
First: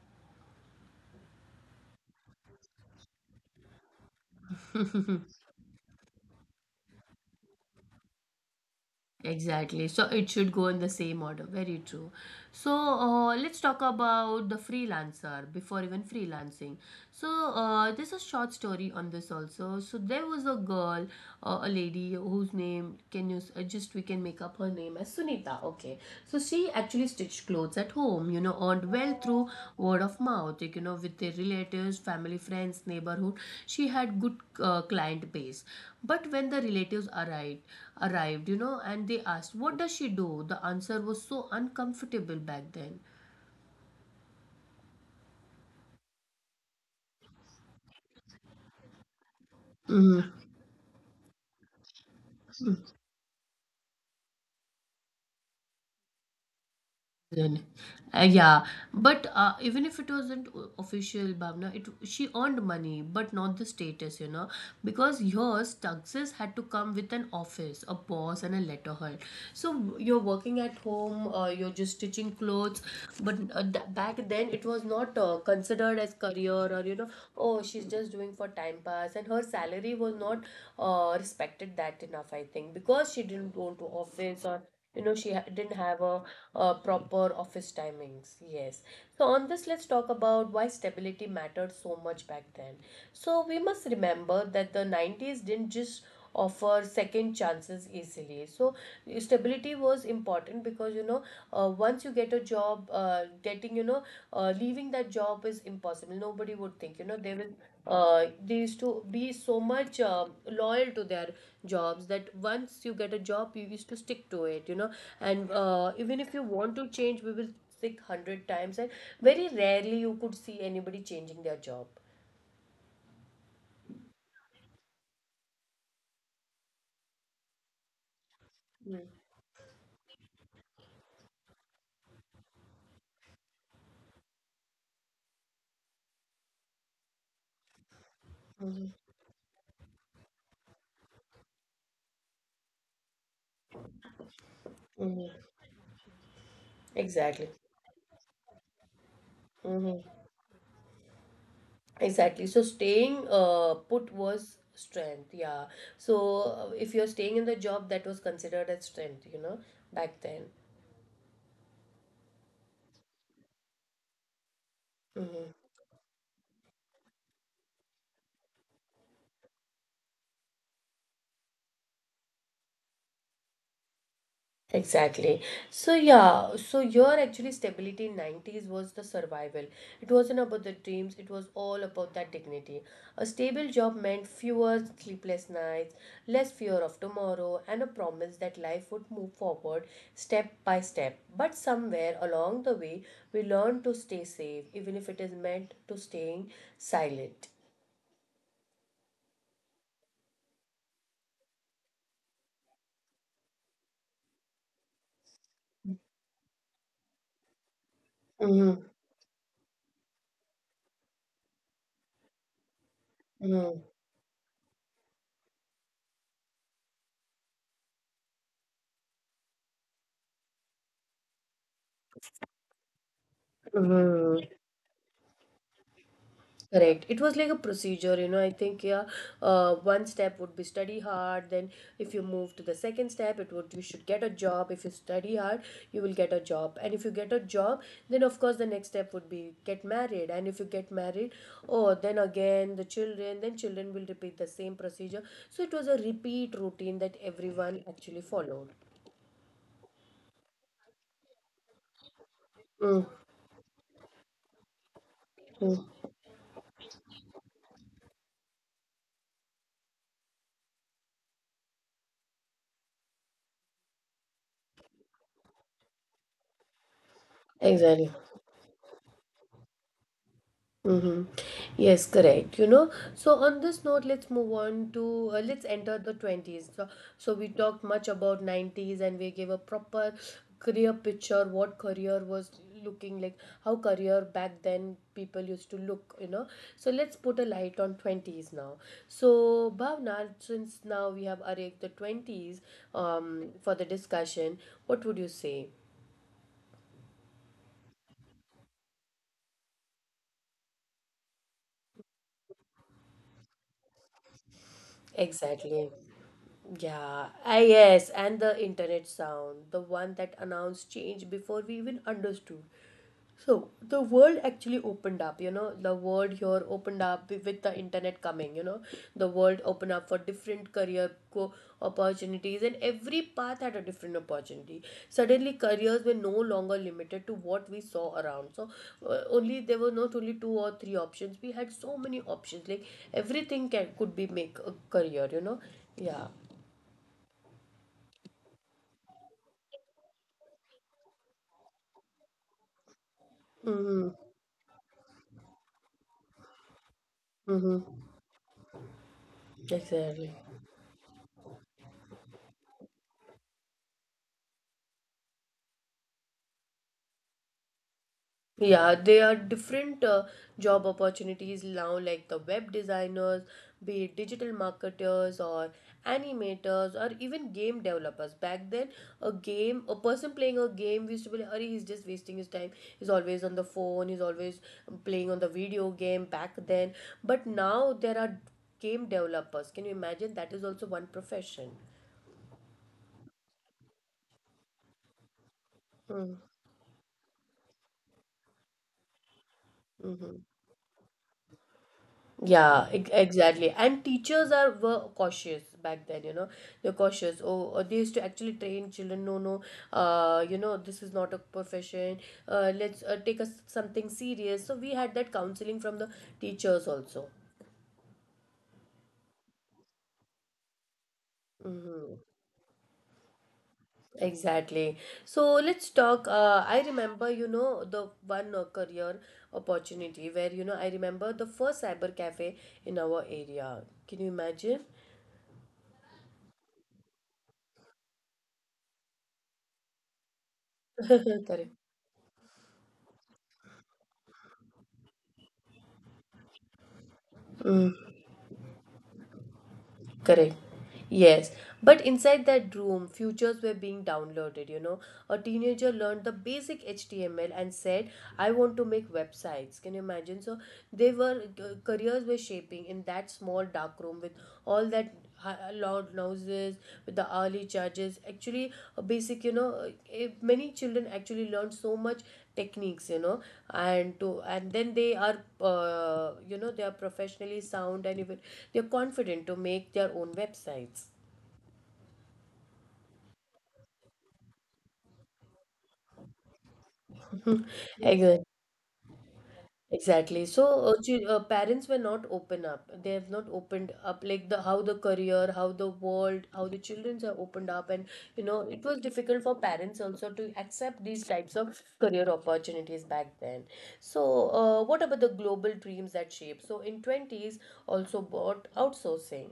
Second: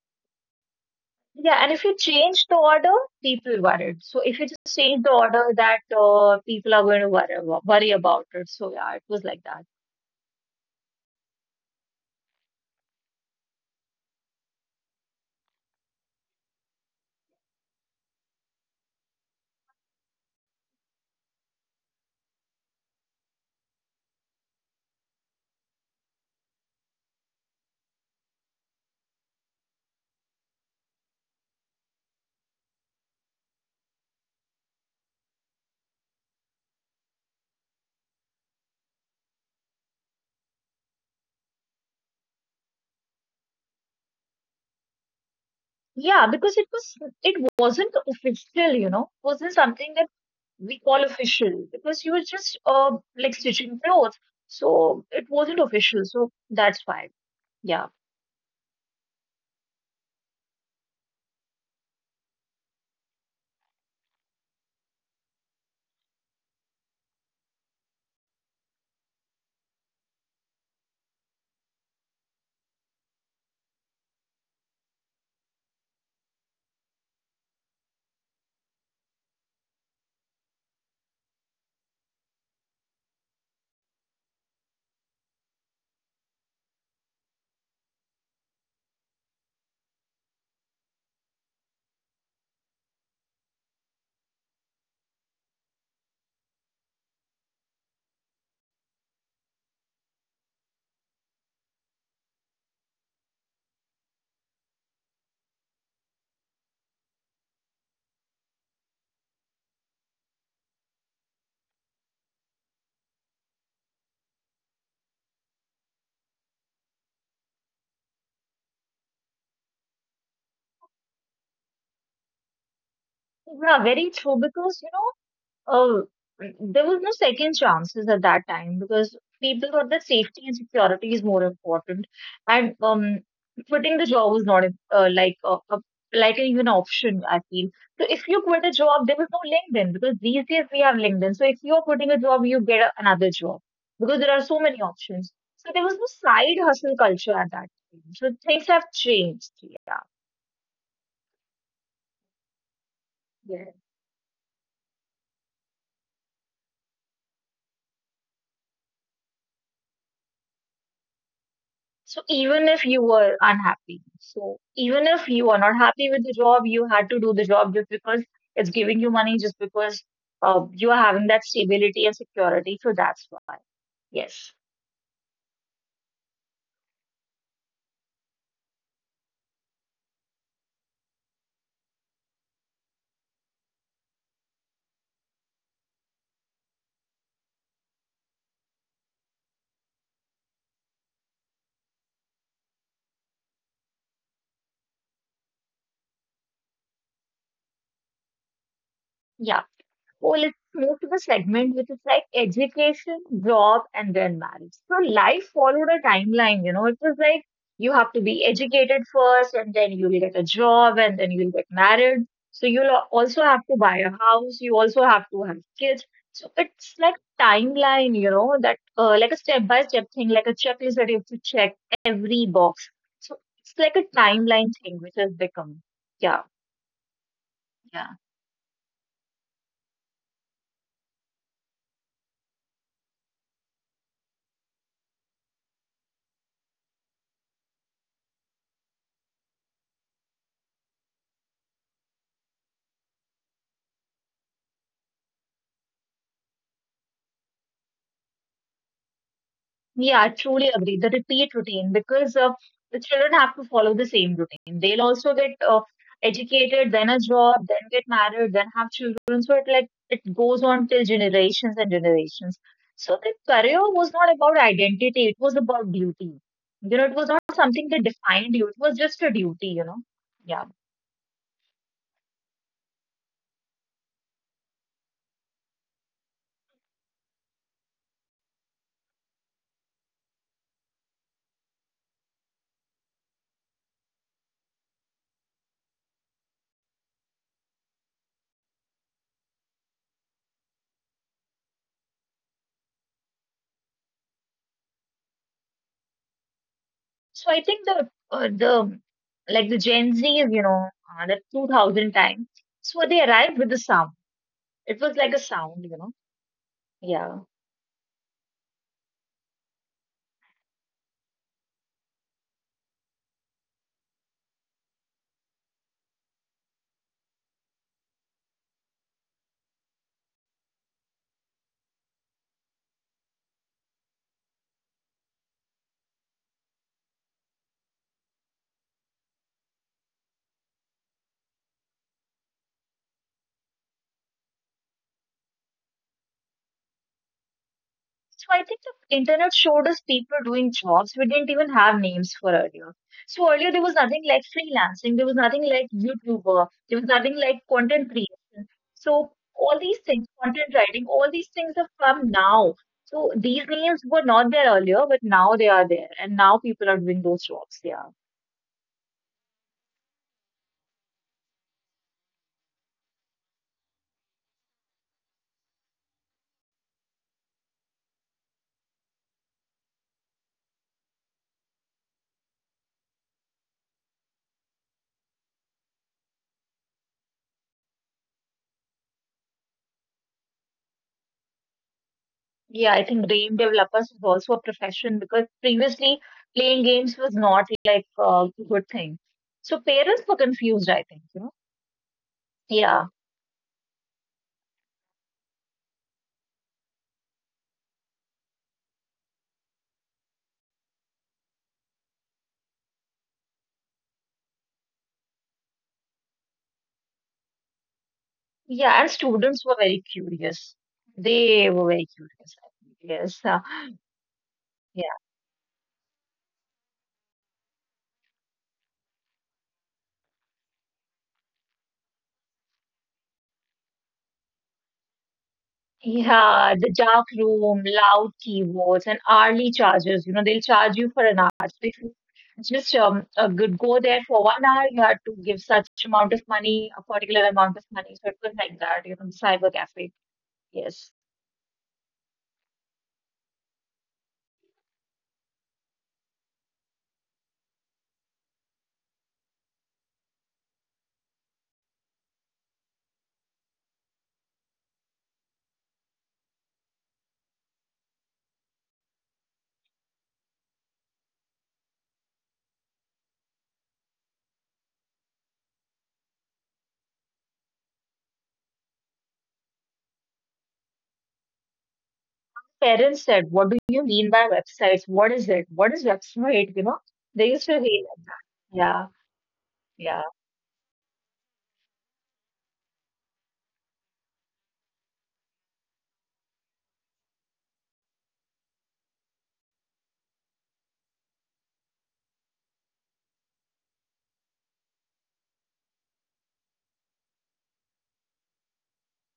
Speaker 2: yeah, and if you change the order, people worried. So if you just change the order, that people are going to worry about it. So yeah, it was like that.
Speaker 1: Exactly. So it should go in the same order. Very true. So let's talk about the freelancer before even freelancing. So there's a short story on this also. So there was a girl, a lady whose name, just we can make up her name as Sunita. Okay. So she actually stitched clothes at home, you know, earned well through word of mouth, like, you know, with their relatives, family, friends, neighborhood. She had good client base. But when the relatives arrived, you know, and they asked, "What does she do?" The answer was so uncomfortable back then.
Speaker 2: Yeah, because it wasn't official, wasn't something that we call official because you were just like stitching clothes, so it wasn't official, so that's why. Yeah,
Speaker 1: Then, yeah, but even if it wasn't official, Bhavna, it she earned money, but not the status, you know, because yours taxes had to come with an office, a boss, and a letterhead. So you're working at home, you're just stitching clothes, but back then it was not considered as career, or you know, oh she's just doing for time pass, and her salary was not respected that enough, I think, because she didn't go to office, or you know didn't have a proper office timings. Yes. So on this, let's talk about why stability mattered so much back then. So we must remember that the 90s didn't just offer second chances easily. So stability was important, because you know, once you get a job, getting, you know, leaving that job is impossible. Nobody would think, you know, they will, they used to be so much loyal to their jobs, that once you get a job you used to stick to it, you know. And even if you want to change, we will stick 100 times, and very rarely you could see anybody changing their job.
Speaker 2: yeah, very true because. Oh, there was no second chances at that time because people thought that safety and security is more important, and quitting the job was not like an even option. I feel so. If you quit a job, there was no LinkedIn because these days we have LinkedIn. So if you are quitting a job, you get another job because there are so many options.
Speaker 1: Mm-hmm.
Speaker 2: So there was no side hustle culture at
Speaker 1: Exactly.
Speaker 2: that time. So things have changed. Yeah.
Speaker 1: Mm-hmm. Exactly. So staying
Speaker 2: Yes.
Speaker 1: put was strength. Yeah. So if you're staying in the job, that was considered as strength, you know, back then.
Speaker 2: So even if you were unhappy, so even if you are
Speaker 1: Mm-hmm.
Speaker 2: not happy with the job, you had to do the job just because it's giving you money, just because you are having that stability and security. So that's why. Yes.
Speaker 1: Exactly. So yeah, so your actually stability in 90s was the survival. It wasn't about the dreams, it was all about that dignity. A stable job meant fewer sleepless nights, less fear of tomorrow, and a promise that life would move forward step by step. But somewhere along the way, we learned to stay safe, even if it is meant to staying silent.
Speaker 2: Yeah. Oh, let's move to the segment which is like education, job, and then marriage. So life followed a timeline. It was like you have to be
Speaker 1: Mm-hmm.
Speaker 2: educated first, and then you'll get a job, and then you'll get married. So you'll also have to buy a house. You also have to have kids. So it's like timeline, that like a step by step thing, like a checklist that you have to check every box. So it's like a timeline thing which has become, yeah.
Speaker 1: Correct. It was like a
Speaker 2: yeah.
Speaker 1: procedure, you know. I think, yeah, one step would be study hard. Then, if you move to the second step, it would you should get a job. If you study hard, you will get a job. And if you get a job, then of course the next step would be get married. And if you get married, oh, then again the children. Then children will repeat the same procedure. So it was a repeat routine that everyone actually followed.
Speaker 2: Yeah, I truly agree. The repeat routine, because the
Speaker 1: Mm-hmm.
Speaker 2: children have to follow the same routine. They'll also get educated, then a job, then get married, then have children. So it like it goes on till generations and generations. So the career was not about identity; it was about duty. You know, it was not something that
Speaker 1: Exactly.
Speaker 2: defined you. It was just a duty. You know, yeah.
Speaker 1: Mm-hmm. Yes, correct. You know, so on this note, let's move on to, let's enter the 20s. So we talked much about 90s, and we gave a proper career picture, what career was looking like, how career back then people used to look, you know. So let's put a light on 20s now. So Bhavna, since now we have arrived the 20s, for the discussion, what would you say
Speaker 2: So I think the like the Gen Z, the 2000 time. So they arrived with the sound. It was like a sound,
Speaker 1: exactly?
Speaker 2: you know
Speaker 1: Yeah,
Speaker 2: Yeah.
Speaker 1: yes, and the internet sound, the one that announced change before we even understood. So the world actually opened up, you know, the world here opened up with the internet coming, you know. The world opened up for different career opportunities, and every path had a different opportunity. Suddenly careers were no longer limited to what we saw around. So only there were not only two or three options, we had so many options, like everything can could be make a career, you know. Yeah.
Speaker 2: So I think the internet showed us people doing jobs we didn't even have names for earlier. So earlier there was
Speaker 1: Mm-hmm.
Speaker 2: nothing like freelancing, there was nothing like YouTuber, there was nothing like
Speaker 1: Mm-hmm.
Speaker 2: content creation. So all these things,
Speaker 1: Exactly.
Speaker 2: content writing, all these things have come now. So these names were not there earlier, but now they are there, and now people are doing those jobs. Yeah.
Speaker 1: Yeah, there are different job opportunities now, like the web designers, be it digital marketers, or animators, or even game developers. Back then, a person playing a game, we used to be like, "Arey, he's just wasting his time. He's always on the phone. He's always playing on the video game." Back then, but now there are game developers. Can you imagine? That is also one profession.
Speaker 2: Yeah, I think game developers is also a profession because previously playing games was not like a good thing. So parents
Speaker 1: Mm-hmm.
Speaker 2: were confused, I think.
Speaker 1: Yeah,
Speaker 2: Yeah,
Speaker 1: exactly. And teachers are were cautious back then, you know. They're cautious. Oh, they used to actually train children. No, no. You know, this is not a profession. Let's take us something serious. So we had that counseling from the teachers also.
Speaker 2: yeah, and students were very curious. They were very
Speaker 1: Mm-hmm.
Speaker 2: curious. I think. Yes,
Speaker 1: Exactly.
Speaker 2: yeah,
Speaker 1: So let's talk. I remember, you know, the one career opportunity where, you know, I remember the first cyber cafe in our area. Can you imagine?
Speaker 2: yeah. The dark room, loud keyboards, and hourly charges. You know, they'll charge you for an hour. So
Speaker 1: Correct.
Speaker 2: if you just a good go there for 1 hour, you had to give such amount of money, a particular amount of money. So it was like that. You know, the cyber cafe.
Speaker 1: Correct.
Speaker 2: Yes.
Speaker 1: Yes. But inside that room, futures were being downloaded, you know. A teenager learned the basic HTML and said, I want to make websites. Can you imagine? So they were, careers were shaping in that small dark room, with all that loud noises, with the early charges. Actually, a basic, you know, many children actually learned so much techniques, you know, and then they are, you know, they are professionally sound, and even they're confident to make their own websites.
Speaker 2: Parents said, "What do you mean by websites? What is it? What is website?" You know, they
Speaker 1: Yes.
Speaker 2: used to hate.
Speaker 1: Exactly.
Speaker 2: Yeah, yeah.
Speaker 1: Exactly. So parents were not open up. They have not opened up, like the how the career, how the world, how the childrens are opened up, and you know it was difficult for parents also to accept these types of career opportunities back then. So what about the global dreams that shape? So in 20s also bought outsourcing.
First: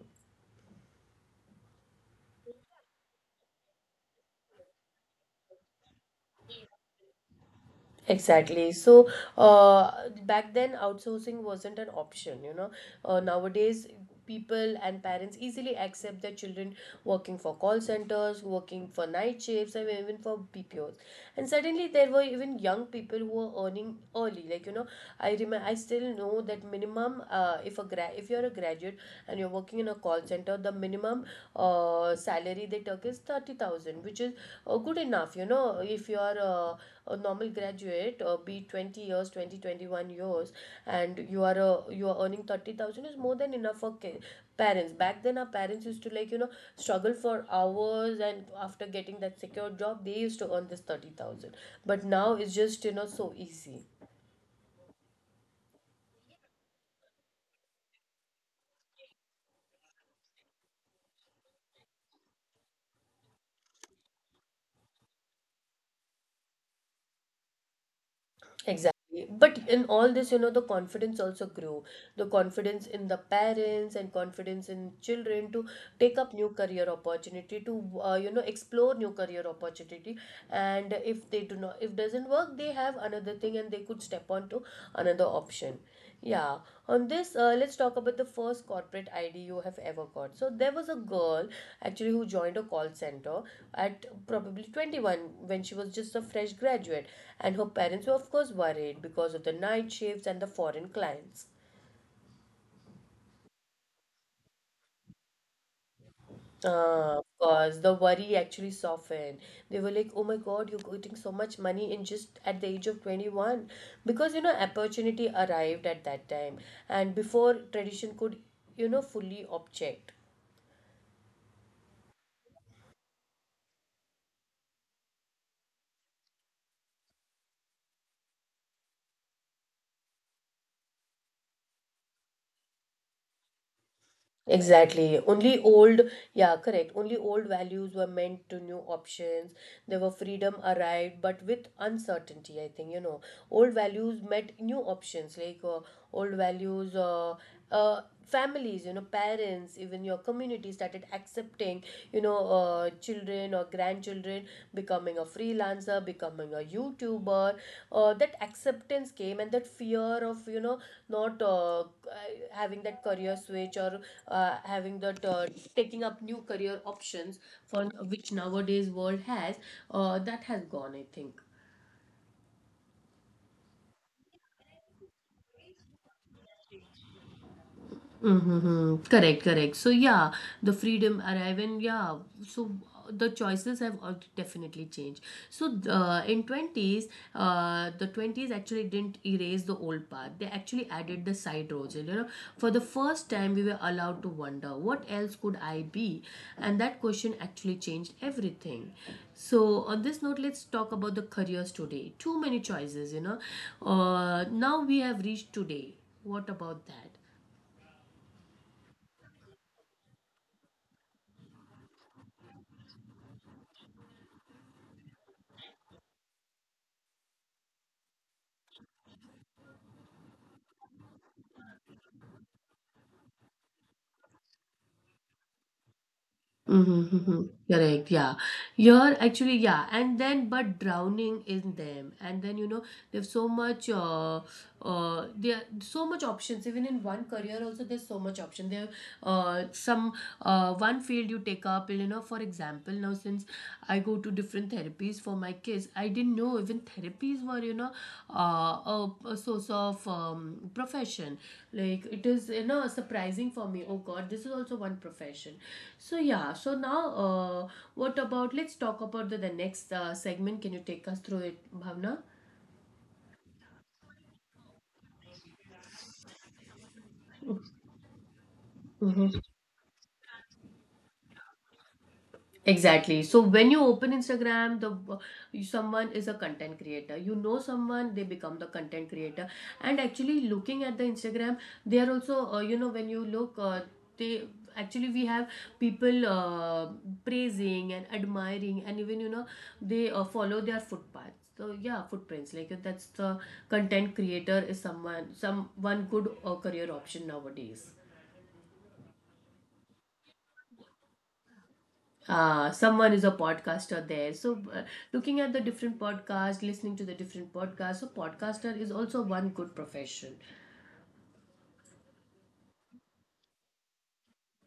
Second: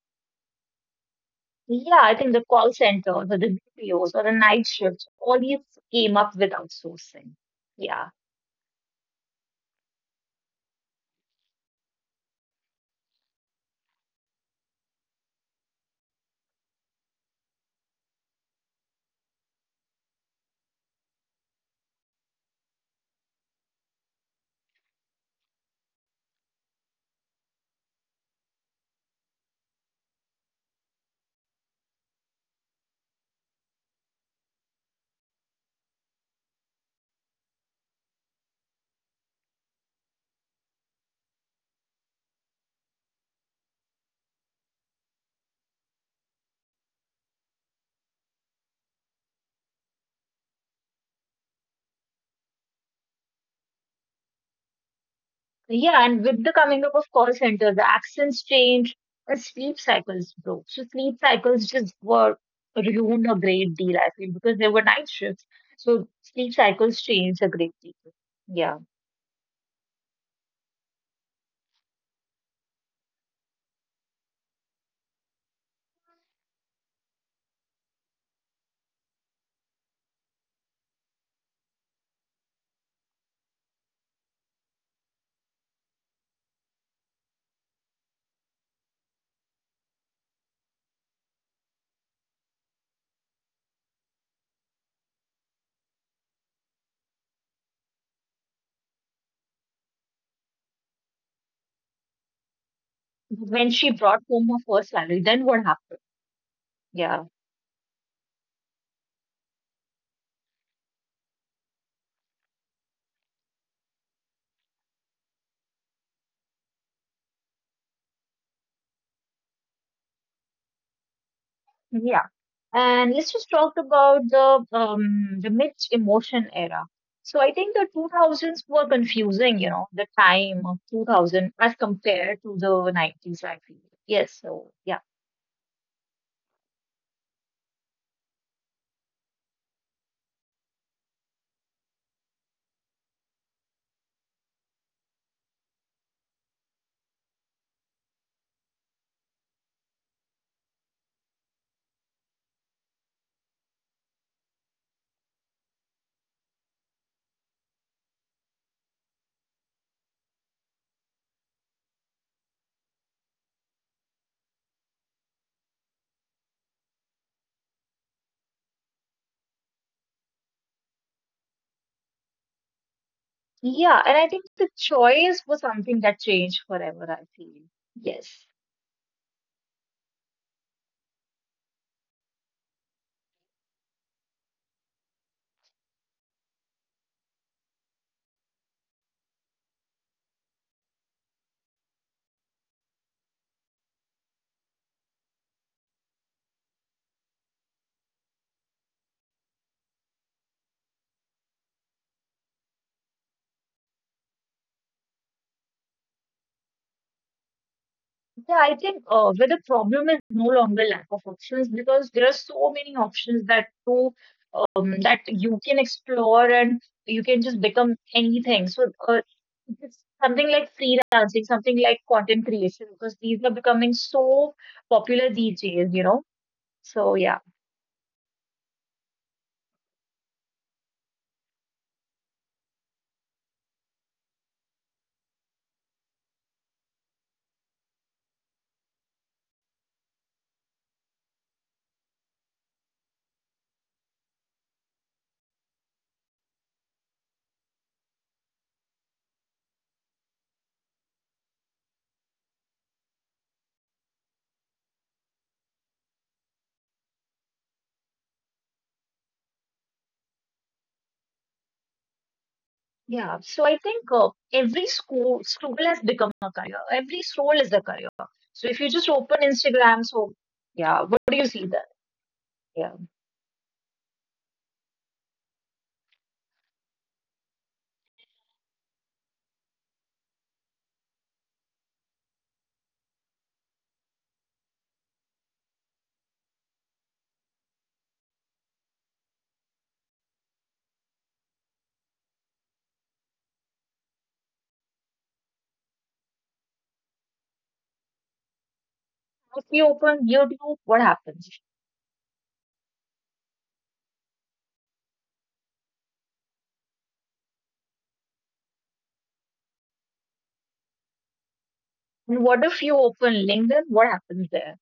Speaker 2: Yeah, I think the call centers or the BPOs or the night shifts, all these came up with outsourcing. Yeah.
Speaker 1: Exactly. So, uh, back then, outsourcing wasn't an option, you know. Nowadays, people and parents easily accept their children working for call centers, working for night shifts, and even for BPOs. And suddenly, there were even young people who were earning early. Like, you know, I remember, I still know that minimum, if you're a graduate and you're working in a call center, the minimum salary they took is 30,000, which is good enough, you know, if you're a normal graduate, be it 20 years, 20 21 years, and you are earning 30,000 is more than enough for parents. Back then, our parents used to, like, you know, struggle for hours, and after getting that secure job they used to earn this 30,000, but now it's just, you know, so easy.
Speaker 2: Yeah, and with the coming up of call centers, the accents changed and sleep cycles broke. So sleep cycles just were ruined a great deal, I feel, because there were night shifts. So sleep cycles changed a great deal. Yeah.
Speaker 1: Exactly. But in all this, you know, the confidence also grew. The confidence in the parents, and confidence in children, to take up new career opportunity, to you know, explore new career opportunity. And if they do not, if doesn't work, they have another thing, and they could step on to another option. Yeah. On this, let's talk about the first corporate ID you have ever got. So there was a girl actually who joined a call center at probably 21, when she was just a fresh graduate, and her parents were of course worried because of the night shifts and the foreign clients.
Speaker 2: When she brought home her first salary, then what happened? Yeah.
Speaker 1: Of course the worry actually softened. They were like, oh my god, you're getting so much money in just at the age of 21, because you know opportunity arrived at that time, and before tradition could, you know, fully object.
Speaker 2: Yeah. And let's just talk about the mixed emotion era. So I think the 2000s were confusing, the time of 2000 as compared to the 90s, I feel. Yes, so yeah.
Speaker 1: Exactly. Only old, yeah, correct. Only old values were meant to new options. There were freedom arrived, but with uncertainty, I think, you know. Old values met new options, like old values, uh, uh, families, you know, parents, even your community started accepting, you know, children or grandchildren becoming a freelancer, becoming a youtuber. That acceptance came, and that fear of, you know, not having that career switch, or having that, taking up new career options, for which nowadays world has, that has gone, I think.
Speaker 2: Yeah, and I think the choice was something that changed forever, I feel. Yes.
Speaker 1: Mm-hmm. Correct, correct. So yeah, the freedom arrive, and yeah, so the choices have definitely changed. So in 20s, the 20s actually didn't erase the old path. They actually added the side roads. You know, for the first time, we were allowed to wonder what else could I be, and that question actually changed everything. So on this note, let's talk about the careers today. Too many choices, you know. Now we have reached today. What about that?
Speaker 2: Yeah, I think where the problem is no longer lack of options because there are so many options that too that you can explore and you can just become anything. So it's something like freelancing, something like content creation, because these are becoming so popular these days.
Speaker 1: Mhm,
Speaker 2: So yeah,
Speaker 1: mhm. Correct, yeah. You're actually, yeah. And then, but drowning in them. And then, there's so much, there are so much options. Even in one career, also, there's so much option. Uh, some, One field you take up, you know, for example, now since I go to different therapies for my kids. I didn't know even therapies were, a source of profession. Like it is, you know, surprising for me. Oh God, this is also one profession. So yeah. So now, what about? Let's talk about the next segment. Can you take us through it, Bhavna?
Speaker 2: yeah. So I think every school has become a career. Every soul is a career. So if you just open Instagram, so yeah, what do you see there? Yeah.
Speaker 1: Exactly. So when you open Instagram, someone is a content creator. You know someone, they become the content creator. And actually, looking at the Instagram, they are also, you know when you look, they actually we have people, praising and admiring, and even you know they follow their footpaths. So yeah, footprints, that's the content creator is someone some one good career option nowadays.
Speaker 2: If you open YouTube, what happens?
Speaker 1: Someone is a podcaster there, so looking at the different podcasts, listening to the different podcasts, so podcaster is also one good profession.
Speaker 2: And what if you open LinkedIn? What happens there?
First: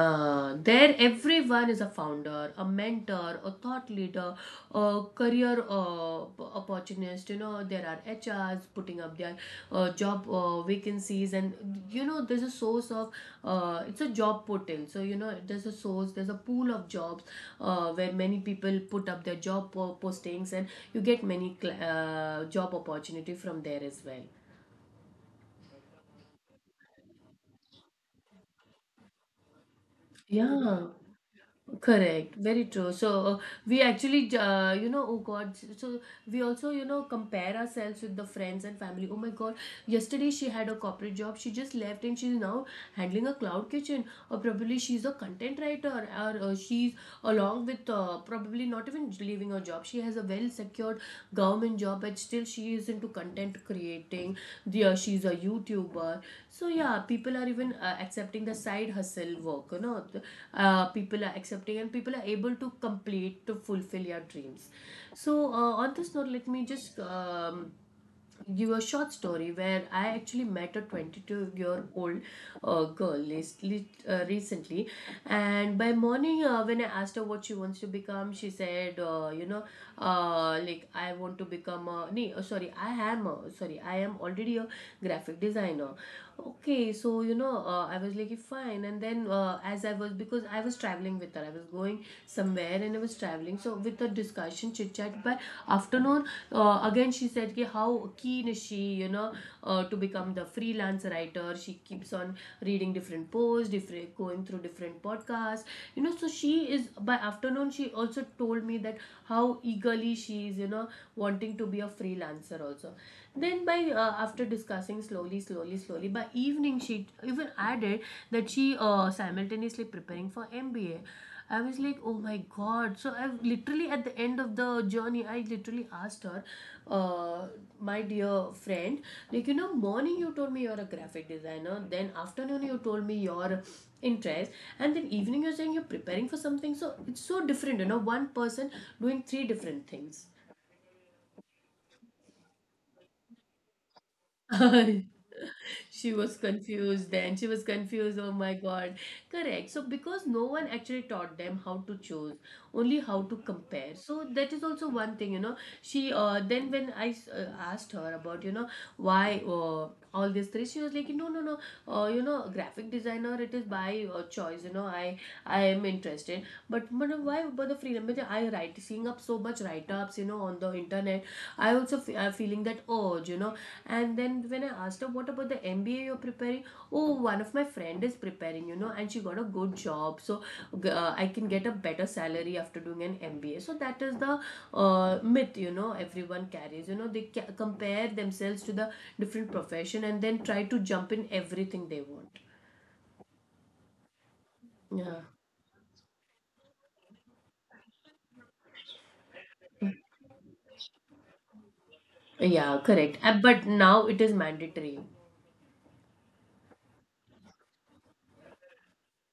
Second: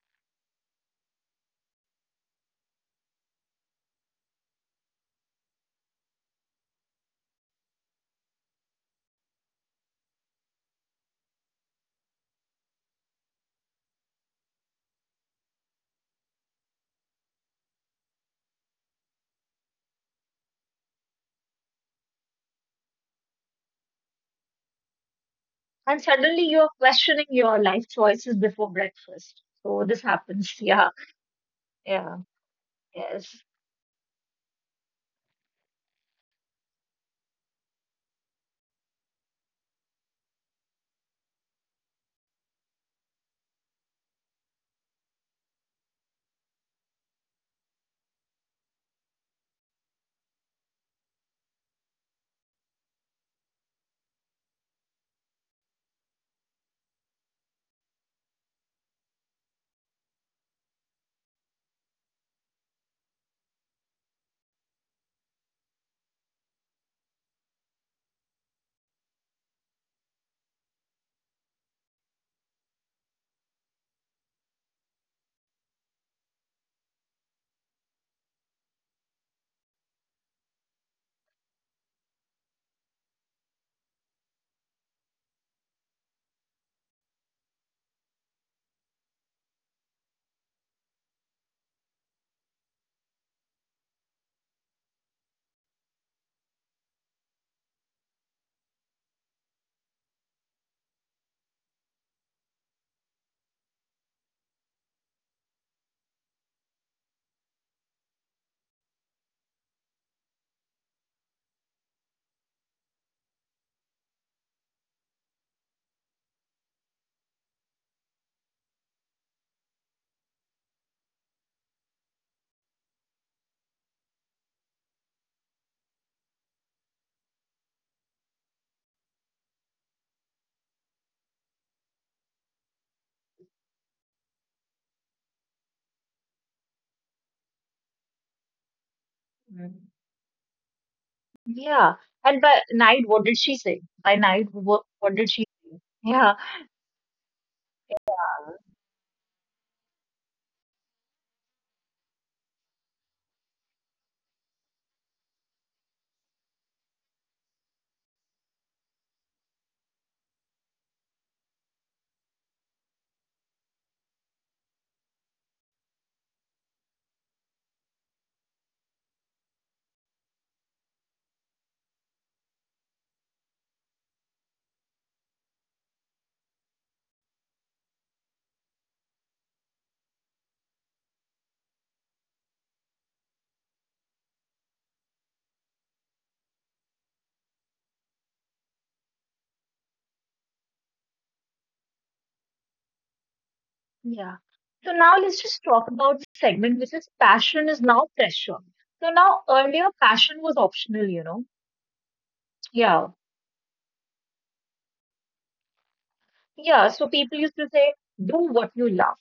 Speaker 1: There, everyone is a founder, a mentor, a thought leader, a career, opportunist. You know, there are HRs putting up their job vacancies, and you know, there's a source of, it's a job portal. So, you know, there's a source, there's a pool of jobs where many people put up their postings, and you get many job opportunity from there as well.
Speaker 2: And suddenly you're questioning your life choices before breakfast. So this happens.
Speaker 1: Yeah.
Speaker 2: Yeah, yeah,
Speaker 1: Correct, very true. So
Speaker 2: yes,
Speaker 1: we actually, you know, oh God, so we also, you know, compare ourselves with the friends and family. Oh my God, yesterday she had a corporate job. She just left and she's now handling a cloud kitchen, or probably she's a content writer, or she's along with, probably not even leaving her job, she has a well secured government job but still she is into content creating. Yeah, she's a youtuber, so yeah, people are even, accepting the side hustle work, you know, people are accepting and people are able to complete to fulfill your dreams. So on this note, let me just give a short story where I actually met a 22-year-old recently. And by morning, when I asked her what she wants to become, she said, like I want to become a, sorry, I am a, sorry, I am already a graphic designer. Okay, so you know, I was like, "Okay, fine." And then, as I was, because I was traveling with her, I was going somewhere and I was traveling. So, with the discussion, chit chat, but afternoon, again, she said, ki, how keen is she, you know, to become the freelance writer. She keeps on reading different posts, different, going through different podcasts, you know. So, she is, by afternoon, she also told me that how eagerly she is, you know, wanting to be a freelancer also. Then by, after discussing slowly, by evening she even added that she, simultaneously preparing for MBA. I was like, oh my god! So I literally at the end of the journey, I literally asked her, uh, my dear friend, like you know, morning you told me you're a graphic designer, then afternoon you told me your interest, and then evening you're saying you're preparing for something. So it's so different, you know, one person doing three different
Speaker 2: mm.
Speaker 1: things.
Speaker 2: Yeah. And by night, what did she say? By night, what did she? Say?
Speaker 1: She was
Speaker 2: Yeah,
Speaker 1: confused then. She was confused. Oh my God. Correct. So, because no one actually taught them how to choose, only how to compare. So, that is also one thing, you know. She, then when I asked her about, you know, why all these three, she was like, no, you know, graphic designer, it is by, choice, you know, I am interested. But, madam, why about the freedom? But I write seeing up so much write-ups, you know, on the internet. I also, am feeling that urge, you know. And then when I asked her what about the MBA you're preparing, oh one of my friend is preparing, you know, and she got a good job, so, I can get a better salary after doing an MBA. So that is the myth, you know, everyone carries, you know, they compare themselves to the different profession and then try to jump in everything they want.
Speaker 2: yeah. So
Speaker 1: Yeah.
Speaker 2: now let's just talk about the segment which is passion is now pressure. So now earlier passion was optional.
Speaker 1: Yeah, correct.
Speaker 2: Yeah.
Speaker 1: But now it is mandatory.
Speaker 2: Yeah. So people used to say, do what you love.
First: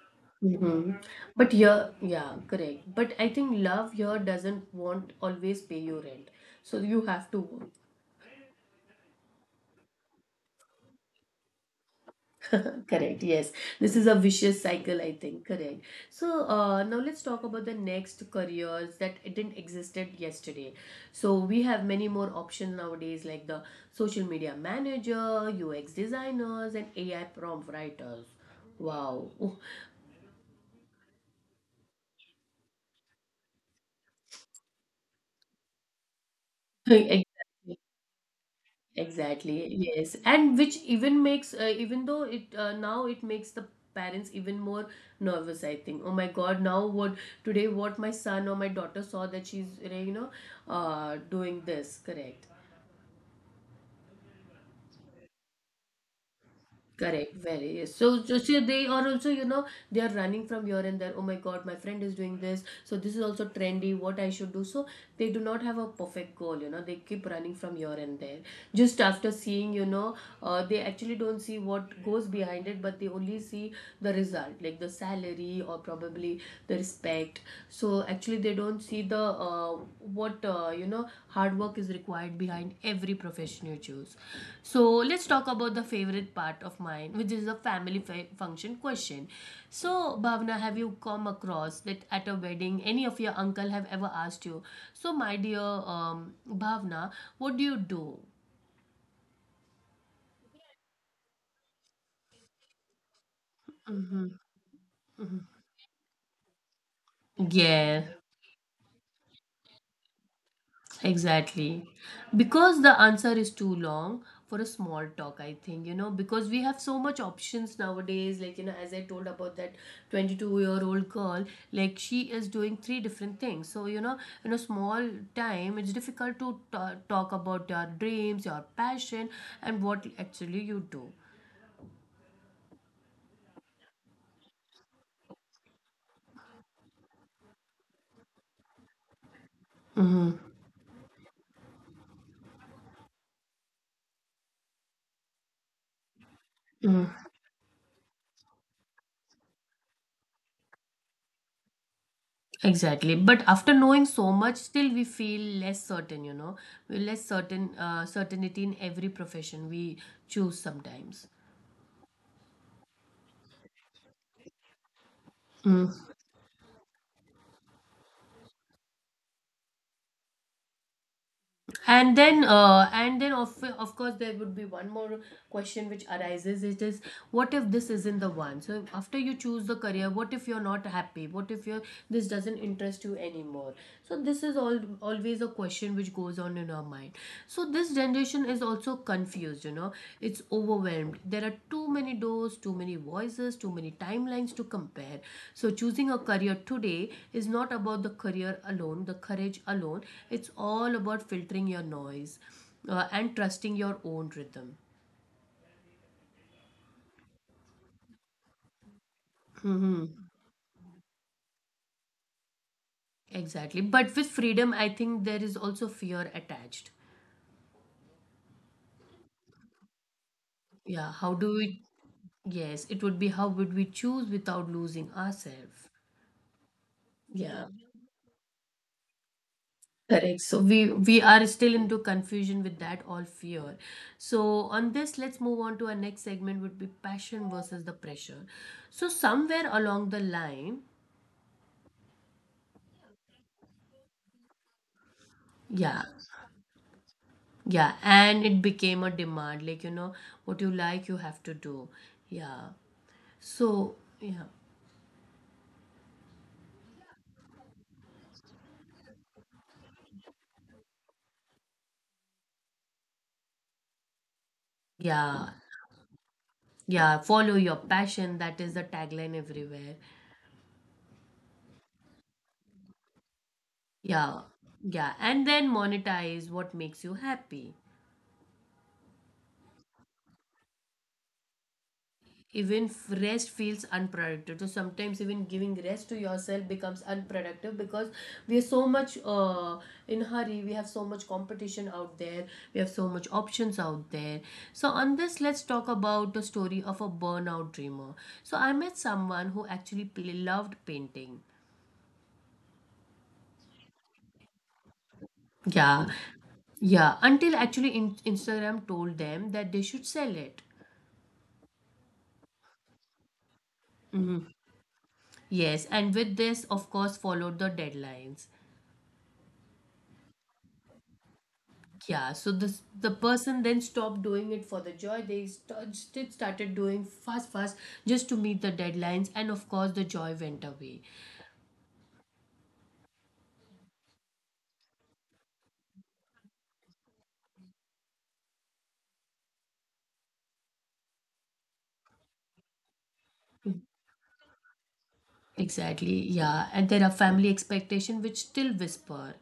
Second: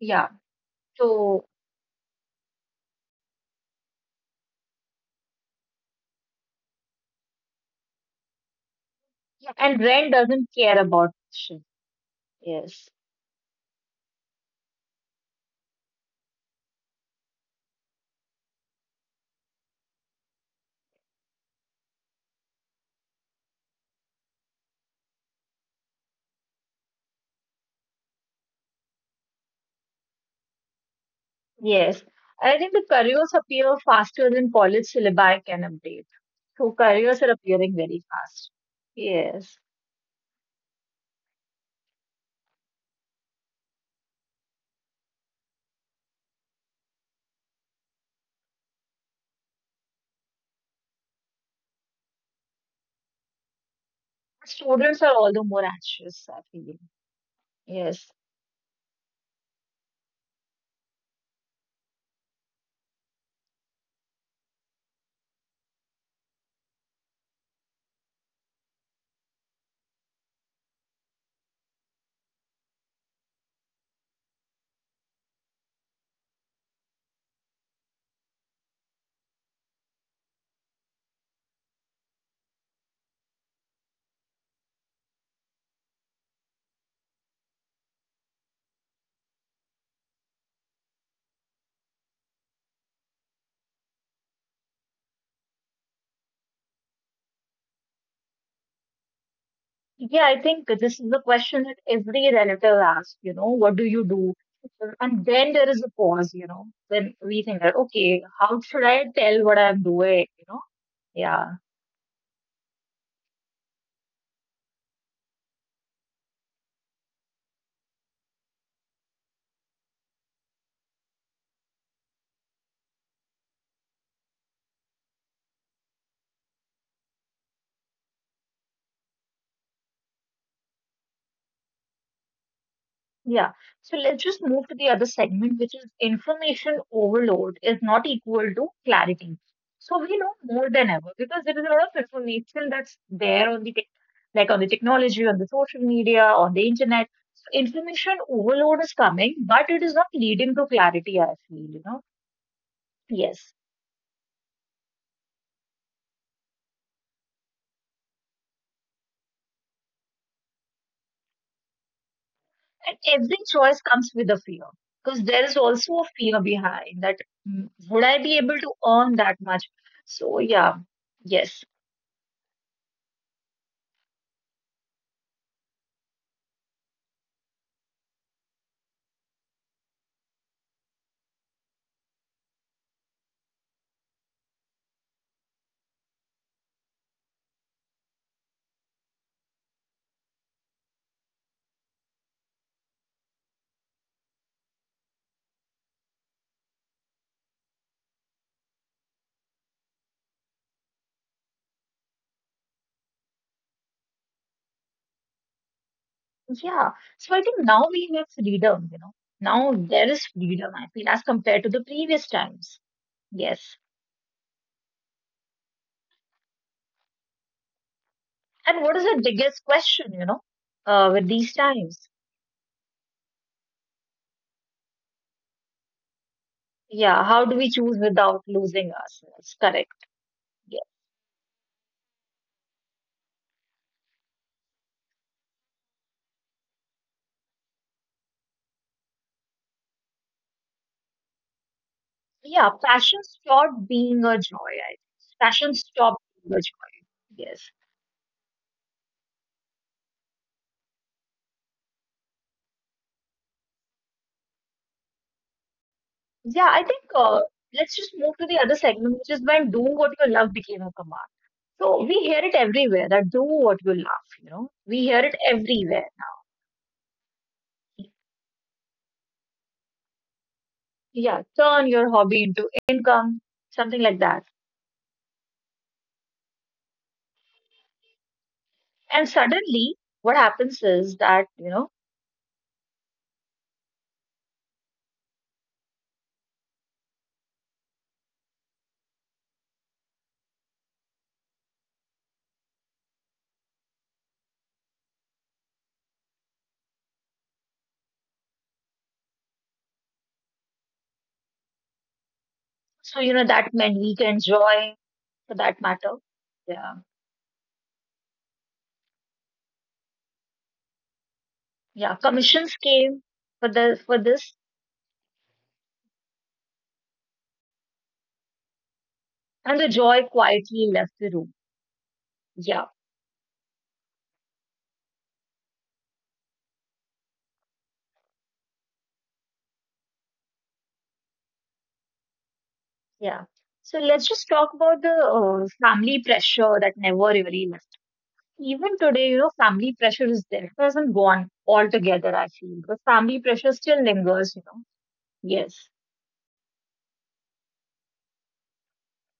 Speaker 2: Yeah.
Speaker 1: Mhm.
Speaker 2: So
Speaker 1: But yeah, yeah, correct. But I think love here doesn't want always pay you rent. So you have to work.
Speaker 2: yeah. And Ren doesn't care about passion. Yes.
Speaker 1: Correct. Yes. This is a vicious cycle, I think. Correct. So now let's talk about the next careers that it didn't existed yesterday. So we have many more options nowadays like the social media manager, UX designers, and AI prompt writers. Wow.
Speaker 2: Yes, I think the careers appear faster than college syllabi can update. So careers
Speaker 1: Exactly.
Speaker 2: are appearing very fast. Yes,
Speaker 1: Exactly, yes. And which even makes, even though it, now it makes the parents even more nervous, I think. Oh my God, now what today what my son or my daughter saw that she's, you know, doing this, correct?
Speaker 2: students are all the more anxious, I feel.
Speaker 1: Correct, very yes.
Speaker 2: Yes.
Speaker 1: So, so see, they are also, you know, they are running from here and there. Oh my God, my friend is doing this. So this is also trendy. What I should do. So they do not have a perfect goal. You know, they keep running from here and there. Just after seeing, you know, they actually don't see what goes behind it, but they only see the result, like the salary or probably the respect. So actually they don't see the, what you know, hard work is required behind every profession you choose. So let's talk about the favorite part of mine, which is the family function question. So Bhavna, have you come across that at a wedding, any of your uncle have ever asked you, so my dear, Bhavna, what do you do?
Speaker 2: Yeah, I think this is the question that every relative asks, what do you do? And then there is a pause, then we think that,
Speaker 1: Yeah.
Speaker 2: okay, how should I tell what I'm doing, you know? Yeah.
Speaker 1: Exactly. Because the answer is too long for a small talk, I think, you know, because we have so much options nowadays. Like, you know, as I told about that 22-year-old girl, like she is doing three different things. So, you know, in a small time, it's difficult to ta talk about your dreams, your passion, and what actually you do.
Speaker 2: Yeah. So let's just move to the other segment, which is information overload is not equal to clarity. So we know
Speaker 1: Mm-hmm.
Speaker 2: more than ever because there is a lot of information that's there on the tech, like on the technology, on the social media, on the internet. So information overload is coming, but it is not leading to clarity, I feel.
Speaker 1: Exactly. But
Speaker 2: Yes.
Speaker 1: after knowing so much, still we feel less certain, you know, we're less certain, certainty in every profession we choose sometimes.
Speaker 2: And every choice comes with a fear because there is
Speaker 1: Mm.
Speaker 2: also a fear behind that, would I be able to earn that much? So yeah, yes.
Speaker 1: And then, of course, there would be one more question which arises. It is, what if this isn't the one? So after you choose the career, what if you're not happy? What if you this doesn't interest you anymore? So this is all always a question which goes on in our mind. So this generation is also confused, you know, it's overwhelmed. There are too many doors, too many voices, too many timelines to compare. So, choosing a career today is not about the career alone, the courage alone. It's all about filtering your noise and trusting your own rhythm.
Speaker 2: Yeah. So I think now we have freedom. Now
Speaker 1: Hmm.
Speaker 2: there is freedom, I feel, as compared to the previous times. Yes.
Speaker 1: Exactly. But with freedom, I think there is also fear attached.
Speaker 2: And what is the biggest question,
Speaker 1: Yeah,
Speaker 2: with
Speaker 1: how
Speaker 2: these
Speaker 1: do we?
Speaker 2: times?
Speaker 1: Yes, it would be how would we choose without losing ourselves?
Speaker 2: Yeah. How do
Speaker 1: Yeah.
Speaker 2: we choose without losing ourselves? Correct.
Speaker 1: Correct. So
Speaker 2: Yeah.
Speaker 1: we we are still into confusion with that all fear. So on this, let's move on to our next segment would be passion versus the pressure. So somewhere along the line,
Speaker 2: Yeah. Passion stopped being a joy. I think. Passion
Speaker 1: yeah,
Speaker 2: stopped being a joy. Yes.
Speaker 1: yeah, and it became a demand, like you know, what you like, you have to do. Yeah. So yeah,
Speaker 2: Yeah. I think let's just move to the other segment, which is when do what you love became a command. So we hear it everywhere that do what you love, We hear it
Speaker 1: yeah,
Speaker 2: everywhere,
Speaker 1: yeah. Follow your passion. That is the tagline everywhere.
Speaker 2: yeah, turn your hobby into income, something like
Speaker 1: Yeah,
Speaker 2: that.
Speaker 1: yeah, and then monetize what makes you happy.
Speaker 2: And suddenly, what happens is that,
Speaker 1: Even rest feels unproductive, so sometimes even giving rest to yourself becomes unproductive because we are so much, in hurry, we have so much competition out there, we have so much options out there. So on this, let's talk about the story of a burnout dreamer. So I met someone who actually, loved painting.
Speaker 2: so, that meant we can join for that
Speaker 1: Yeah.
Speaker 2: matter. Yeah.
Speaker 1: Yeah, until actually, Instagram told them that they should sell it.
Speaker 2: Yeah. Commissions came for this,
Speaker 1: Yes, and with this, of course, followed the deadlines.
Speaker 2: and the joy quietly left the room.
Speaker 1: Yeah, so this
Speaker 2: Yeah.
Speaker 1: the person then stopped doing it for the joy. They started doing fast, fast just to meet the deadlines, and of course the joy went away.
Speaker 2: Yeah. So let's just talk about the family pressure that never really left. Even today, family pressure is there. It hasn't gone altogether, I feel, because family pressure still lingers. Yes.
Speaker 1: Exactly. Yeah, and there are family expectation which still whisper.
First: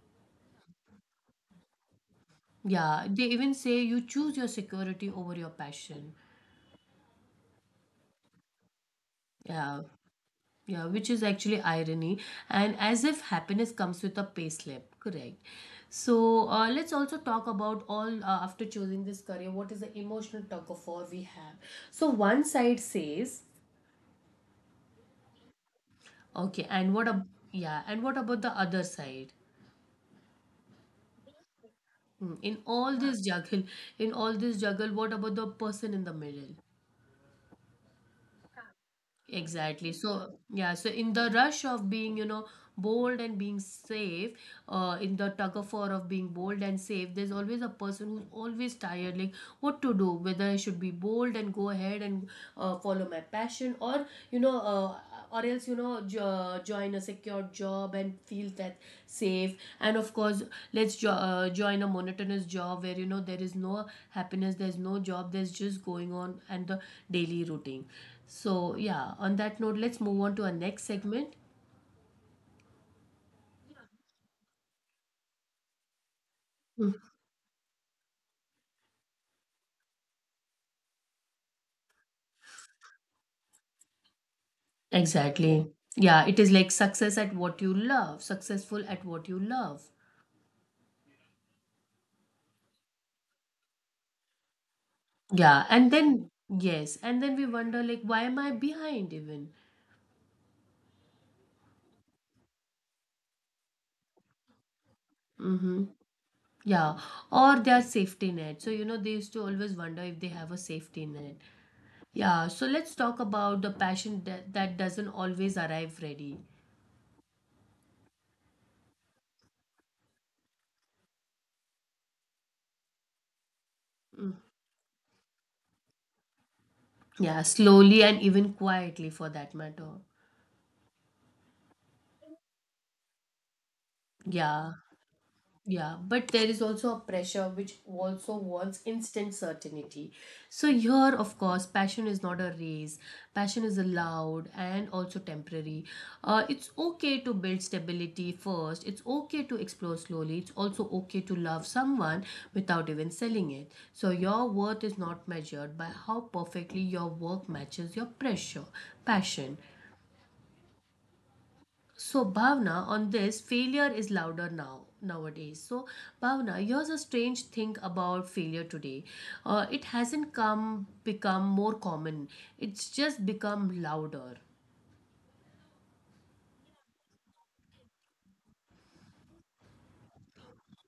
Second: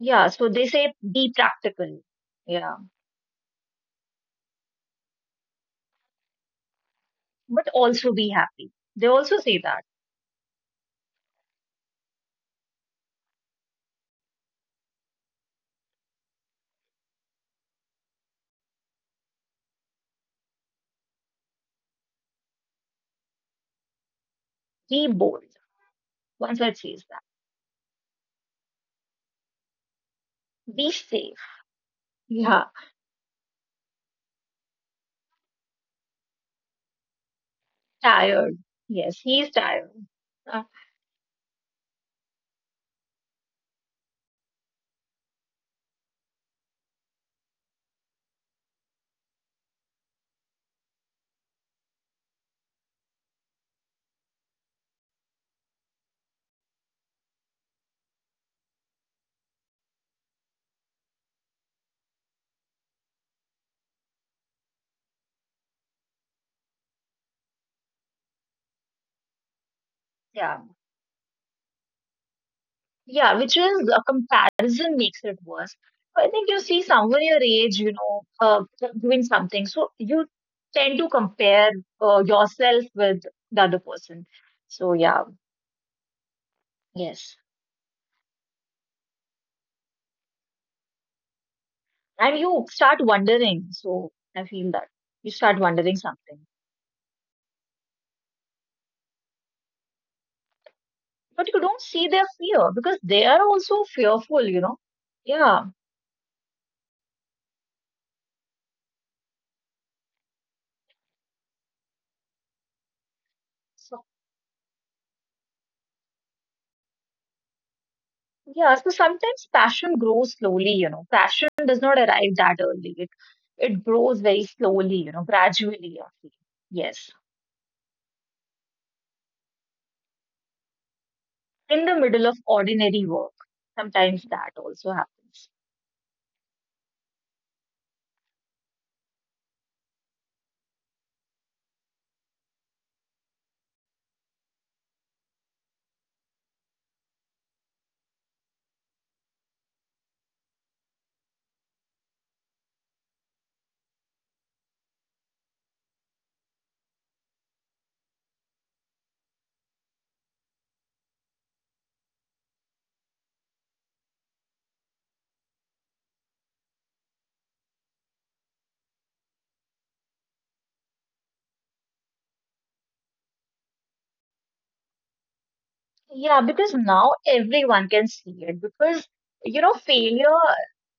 Speaker 2: Yeah, so they say be practical. Yeah,
Speaker 1: Yeah, they even say you choose your security over your passion.
Speaker 2: but also be happy. They also say
Speaker 1: Yeah.
Speaker 2: that.
Speaker 1: Yeah, which is actually irony, and as if happiness comes with a pay slip, correct? So let's also talk about all after choosing this career. What is the emotional tug of war we have? So one side says,
Speaker 2: Be bold. One
Speaker 1: okay,
Speaker 2: side
Speaker 1: and
Speaker 2: says that.
Speaker 1: what about the other side?
Speaker 2: Be safe.
Speaker 1: In
Speaker 2: Yeah,
Speaker 1: all this juggle, in all this juggle, what about the person in the middle?
Speaker 2: tired. Yes, he is tired.
Speaker 1: Exactly. So,
Speaker 2: Uh,
Speaker 1: yeah, so in the rush of being bold and being safe, in the tug of war of being bold and safe, there's always a person who's always tired, like what to do, whether I should be bold and go ahead and follow my passion, or, or else join a secure job and feel that safe, and of course join a monotonous job where you know there is no happiness, there's no job, there's just going on and the daily routine. So yeah, on that note, let's move on to our
Speaker 2: yeah,
Speaker 1: next segment.
Speaker 2: yeah, which is a comparison makes it worse. I think you see someone your age, doing something. So you tend to compare yourself with the other person. So, yeah,
Speaker 1: Exactly. Yeah, it is like
Speaker 2: yes.
Speaker 1: success at what you love, successful at what you love.
Speaker 2: And you start wondering. So I feel that you start wondering
Speaker 1: Yeah, and
Speaker 2: something,
Speaker 1: then yes, and then we wonder like why am I behind even.
Speaker 2: but you don't see their fear because they are also fearful, Yeah.
Speaker 1: Mm-hmm. Yeah, or their safety net. So, you know, they used to always wonder if they have a safety net. Yeah, so let's talk
Speaker 2: So,
Speaker 1: about the passion that doesn't always arrive ready.
Speaker 2: yeah. So sometimes passion grows slowly, Passion does not arrive that early. It grows very
Speaker 1: Mm.
Speaker 2: slowly, gradually. I feel. Yes.
Speaker 1: Yeah, slowly and even quietly for that matter.
Speaker 2: In the middle of ordinary work, sometimes that also
Speaker 1: Yeah.
Speaker 2: happens.
Speaker 1: Yeah, but there is also a pressure which also wants instant certainty. So, here, of course, passion is not a race, passion is allowed and also temporary. It's okay to build stability first, it's okay to explore slowly, it's also okay to love someone without even selling it. So, your worth is not measured by how perfectly your work matches your pressure, passion. So Bhavna, on this, failure is louder now nowadays. So Bhavna, here's a strange thing about failure today. It hasn't come become more common. It's just become louder.
Speaker 2: Yeah, because now everyone can see it because failure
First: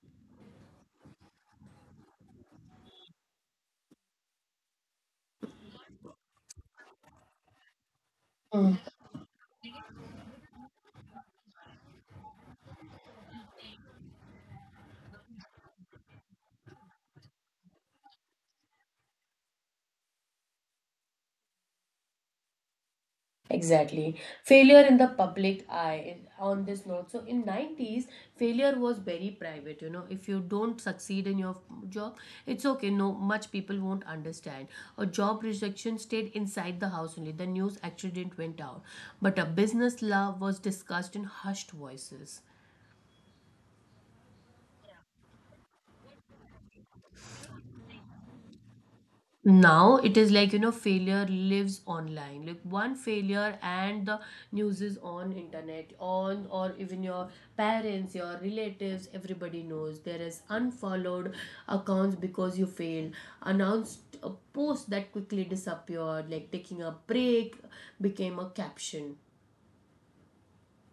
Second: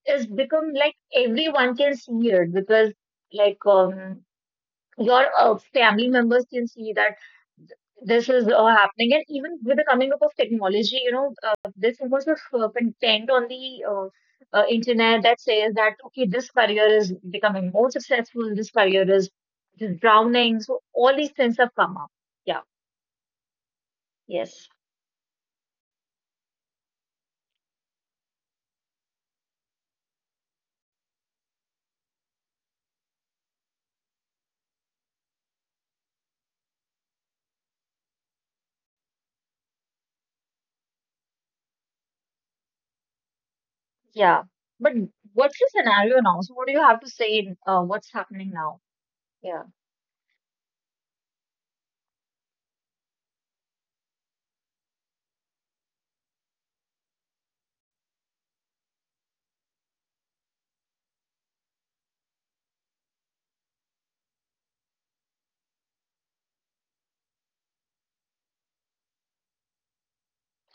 Speaker 2: is become like everyone can see it because like your family members can see that this is happening, and even with the coming up of technology there's so much of content on the internet that says that okay this career is becoming more successful, this career is just drowning, so all these things have come up. Yeah.
Speaker 1: Exactly.
Speaker 2: Yes.
Speaker 1: Failure in the public eye on this note. So in 90s, failure was very private, you know. If you don't succeed in your job, it's okay. No, much people won't understand. A job rejection stayed inside the house only. The news actually didn't went out. But a business love was discussed in hushed voices.
Speaker 2: Yeah. But what's the scenario now? So what do you have to say in what's happening now? Yeah.
Speaker 1: Now it is like you know failure lives online, like one failure and the news is on internet on, or even your parents, your relatives, everybody knows. There is unfollowed accounts because you failed, announced a post that quickly disappeared, like taking a break became a caption.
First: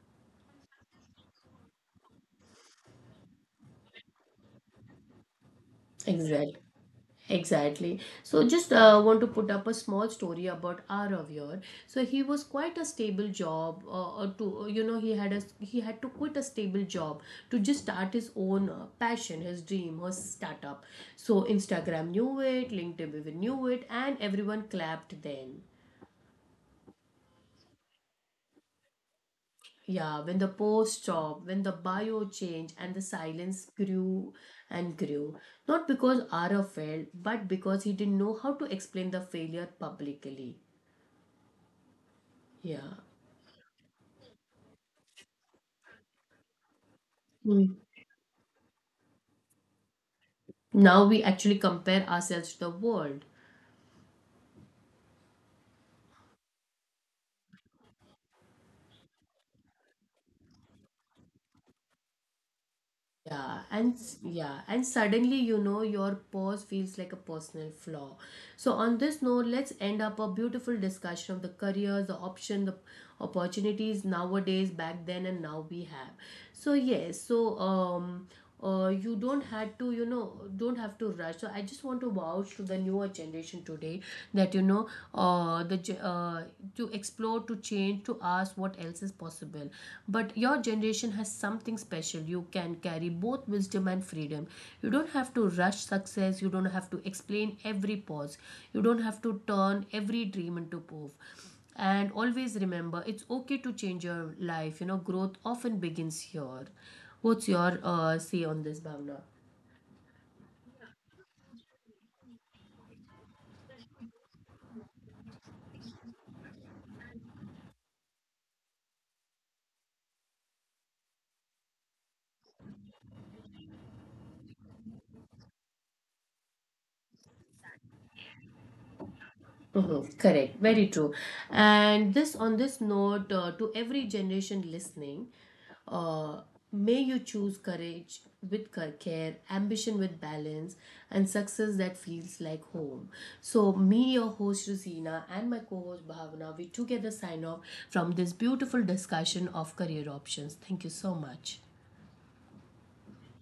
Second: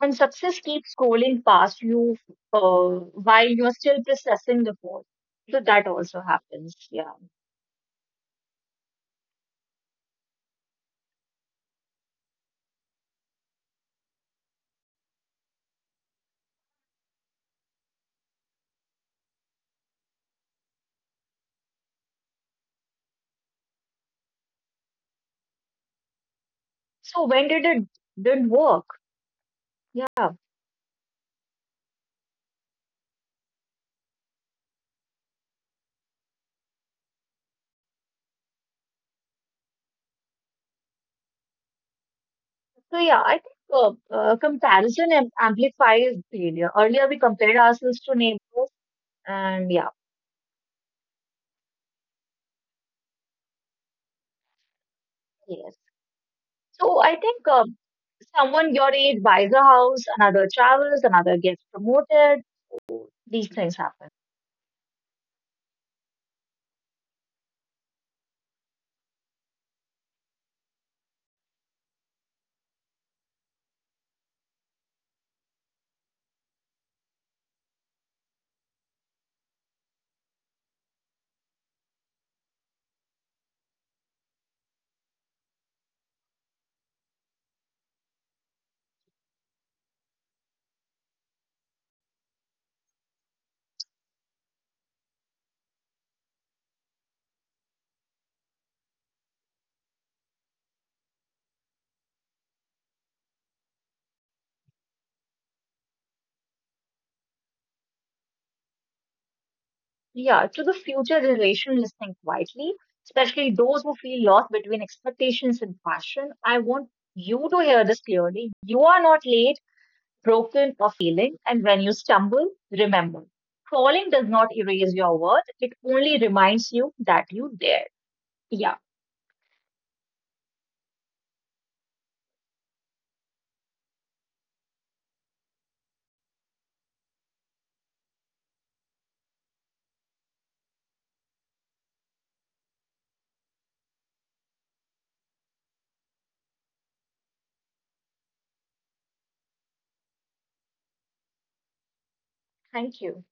Speaker 2: And success keeps scrolling past you while you're still processing the fall. So that also
Speaker 1: Exactly.
Speaker 2: happens. Yeah.
Speaker 1: Exactly. So, just want to put up a small story about Aravyar. So, he was quite a stable job, or to you know, he had to quit a stable job to just start his own passion, his dream, his startup. So, Instagram knew it, LinkedIn even knew it, and everyone clapped then.
Speaker 2: So when did it did work? Yeah.
Speaker 1: Yeah, when
Speaker 2: So
Speaker 1: the post stopped, when the bio changed, and the silence grew and grew. Not because Arav failed, but because he didn't know how to explain the failure publicly. Yeah.
Speaker 2: yeah, I think comparison amplifies failure. Earlier we compared
Speaker 1: Mm.
Speaker 2: ourselves to neighbors, and yeah,
Speaker 1: Now we actually compare ourselves to the world.
Speaker 2: yes. So I think someone your age buys a house, another travels, another gets promoted, these
Speaker 1: Yeah,
Speaker 2: things
Speaker 1: and
Speaker 2: happen.
Speaker 1: s- yeah, and suddenly you know your pause feels like a personal flaw. So on this note, let's end up a beautiful discussion of the careers, the option, the opportunities nowadays, back then, and now we have. So yes, so you don't had to you know don't have to rush, so I just want to vouch to the newer generation today that you know uh, the ge- uh, to explore, to change, to ask what else is possible. But your generation has something special, you can carry both wisdom and freedom. You don't have to rush success, you don't have to explain every pause, you don't have to turn every dream into proof, and always remember it's okay to change your life, you know growth often begins here. What's your say on this, Bhavna?
Speaker 2: Yeah, to the future generation listening quietly, especially those who feel lost between expectations and passion, I want you to hear this clearly. You are not late, broken, or failing, and when you stumble, remember. Falling does not erase your worth, it only reminds you that you dared. Yeah,
Speaker 1: Mhm, correct, very true. And this, on this note, to every generation listening, uh, may you choose courage with care, ambition with balance, and success that feels like home. So, me, your host Rosina, and my co host Bhavna, we together sign off from this beautiful discussion of career options. Thank you so much.
Speaker 2: thank you.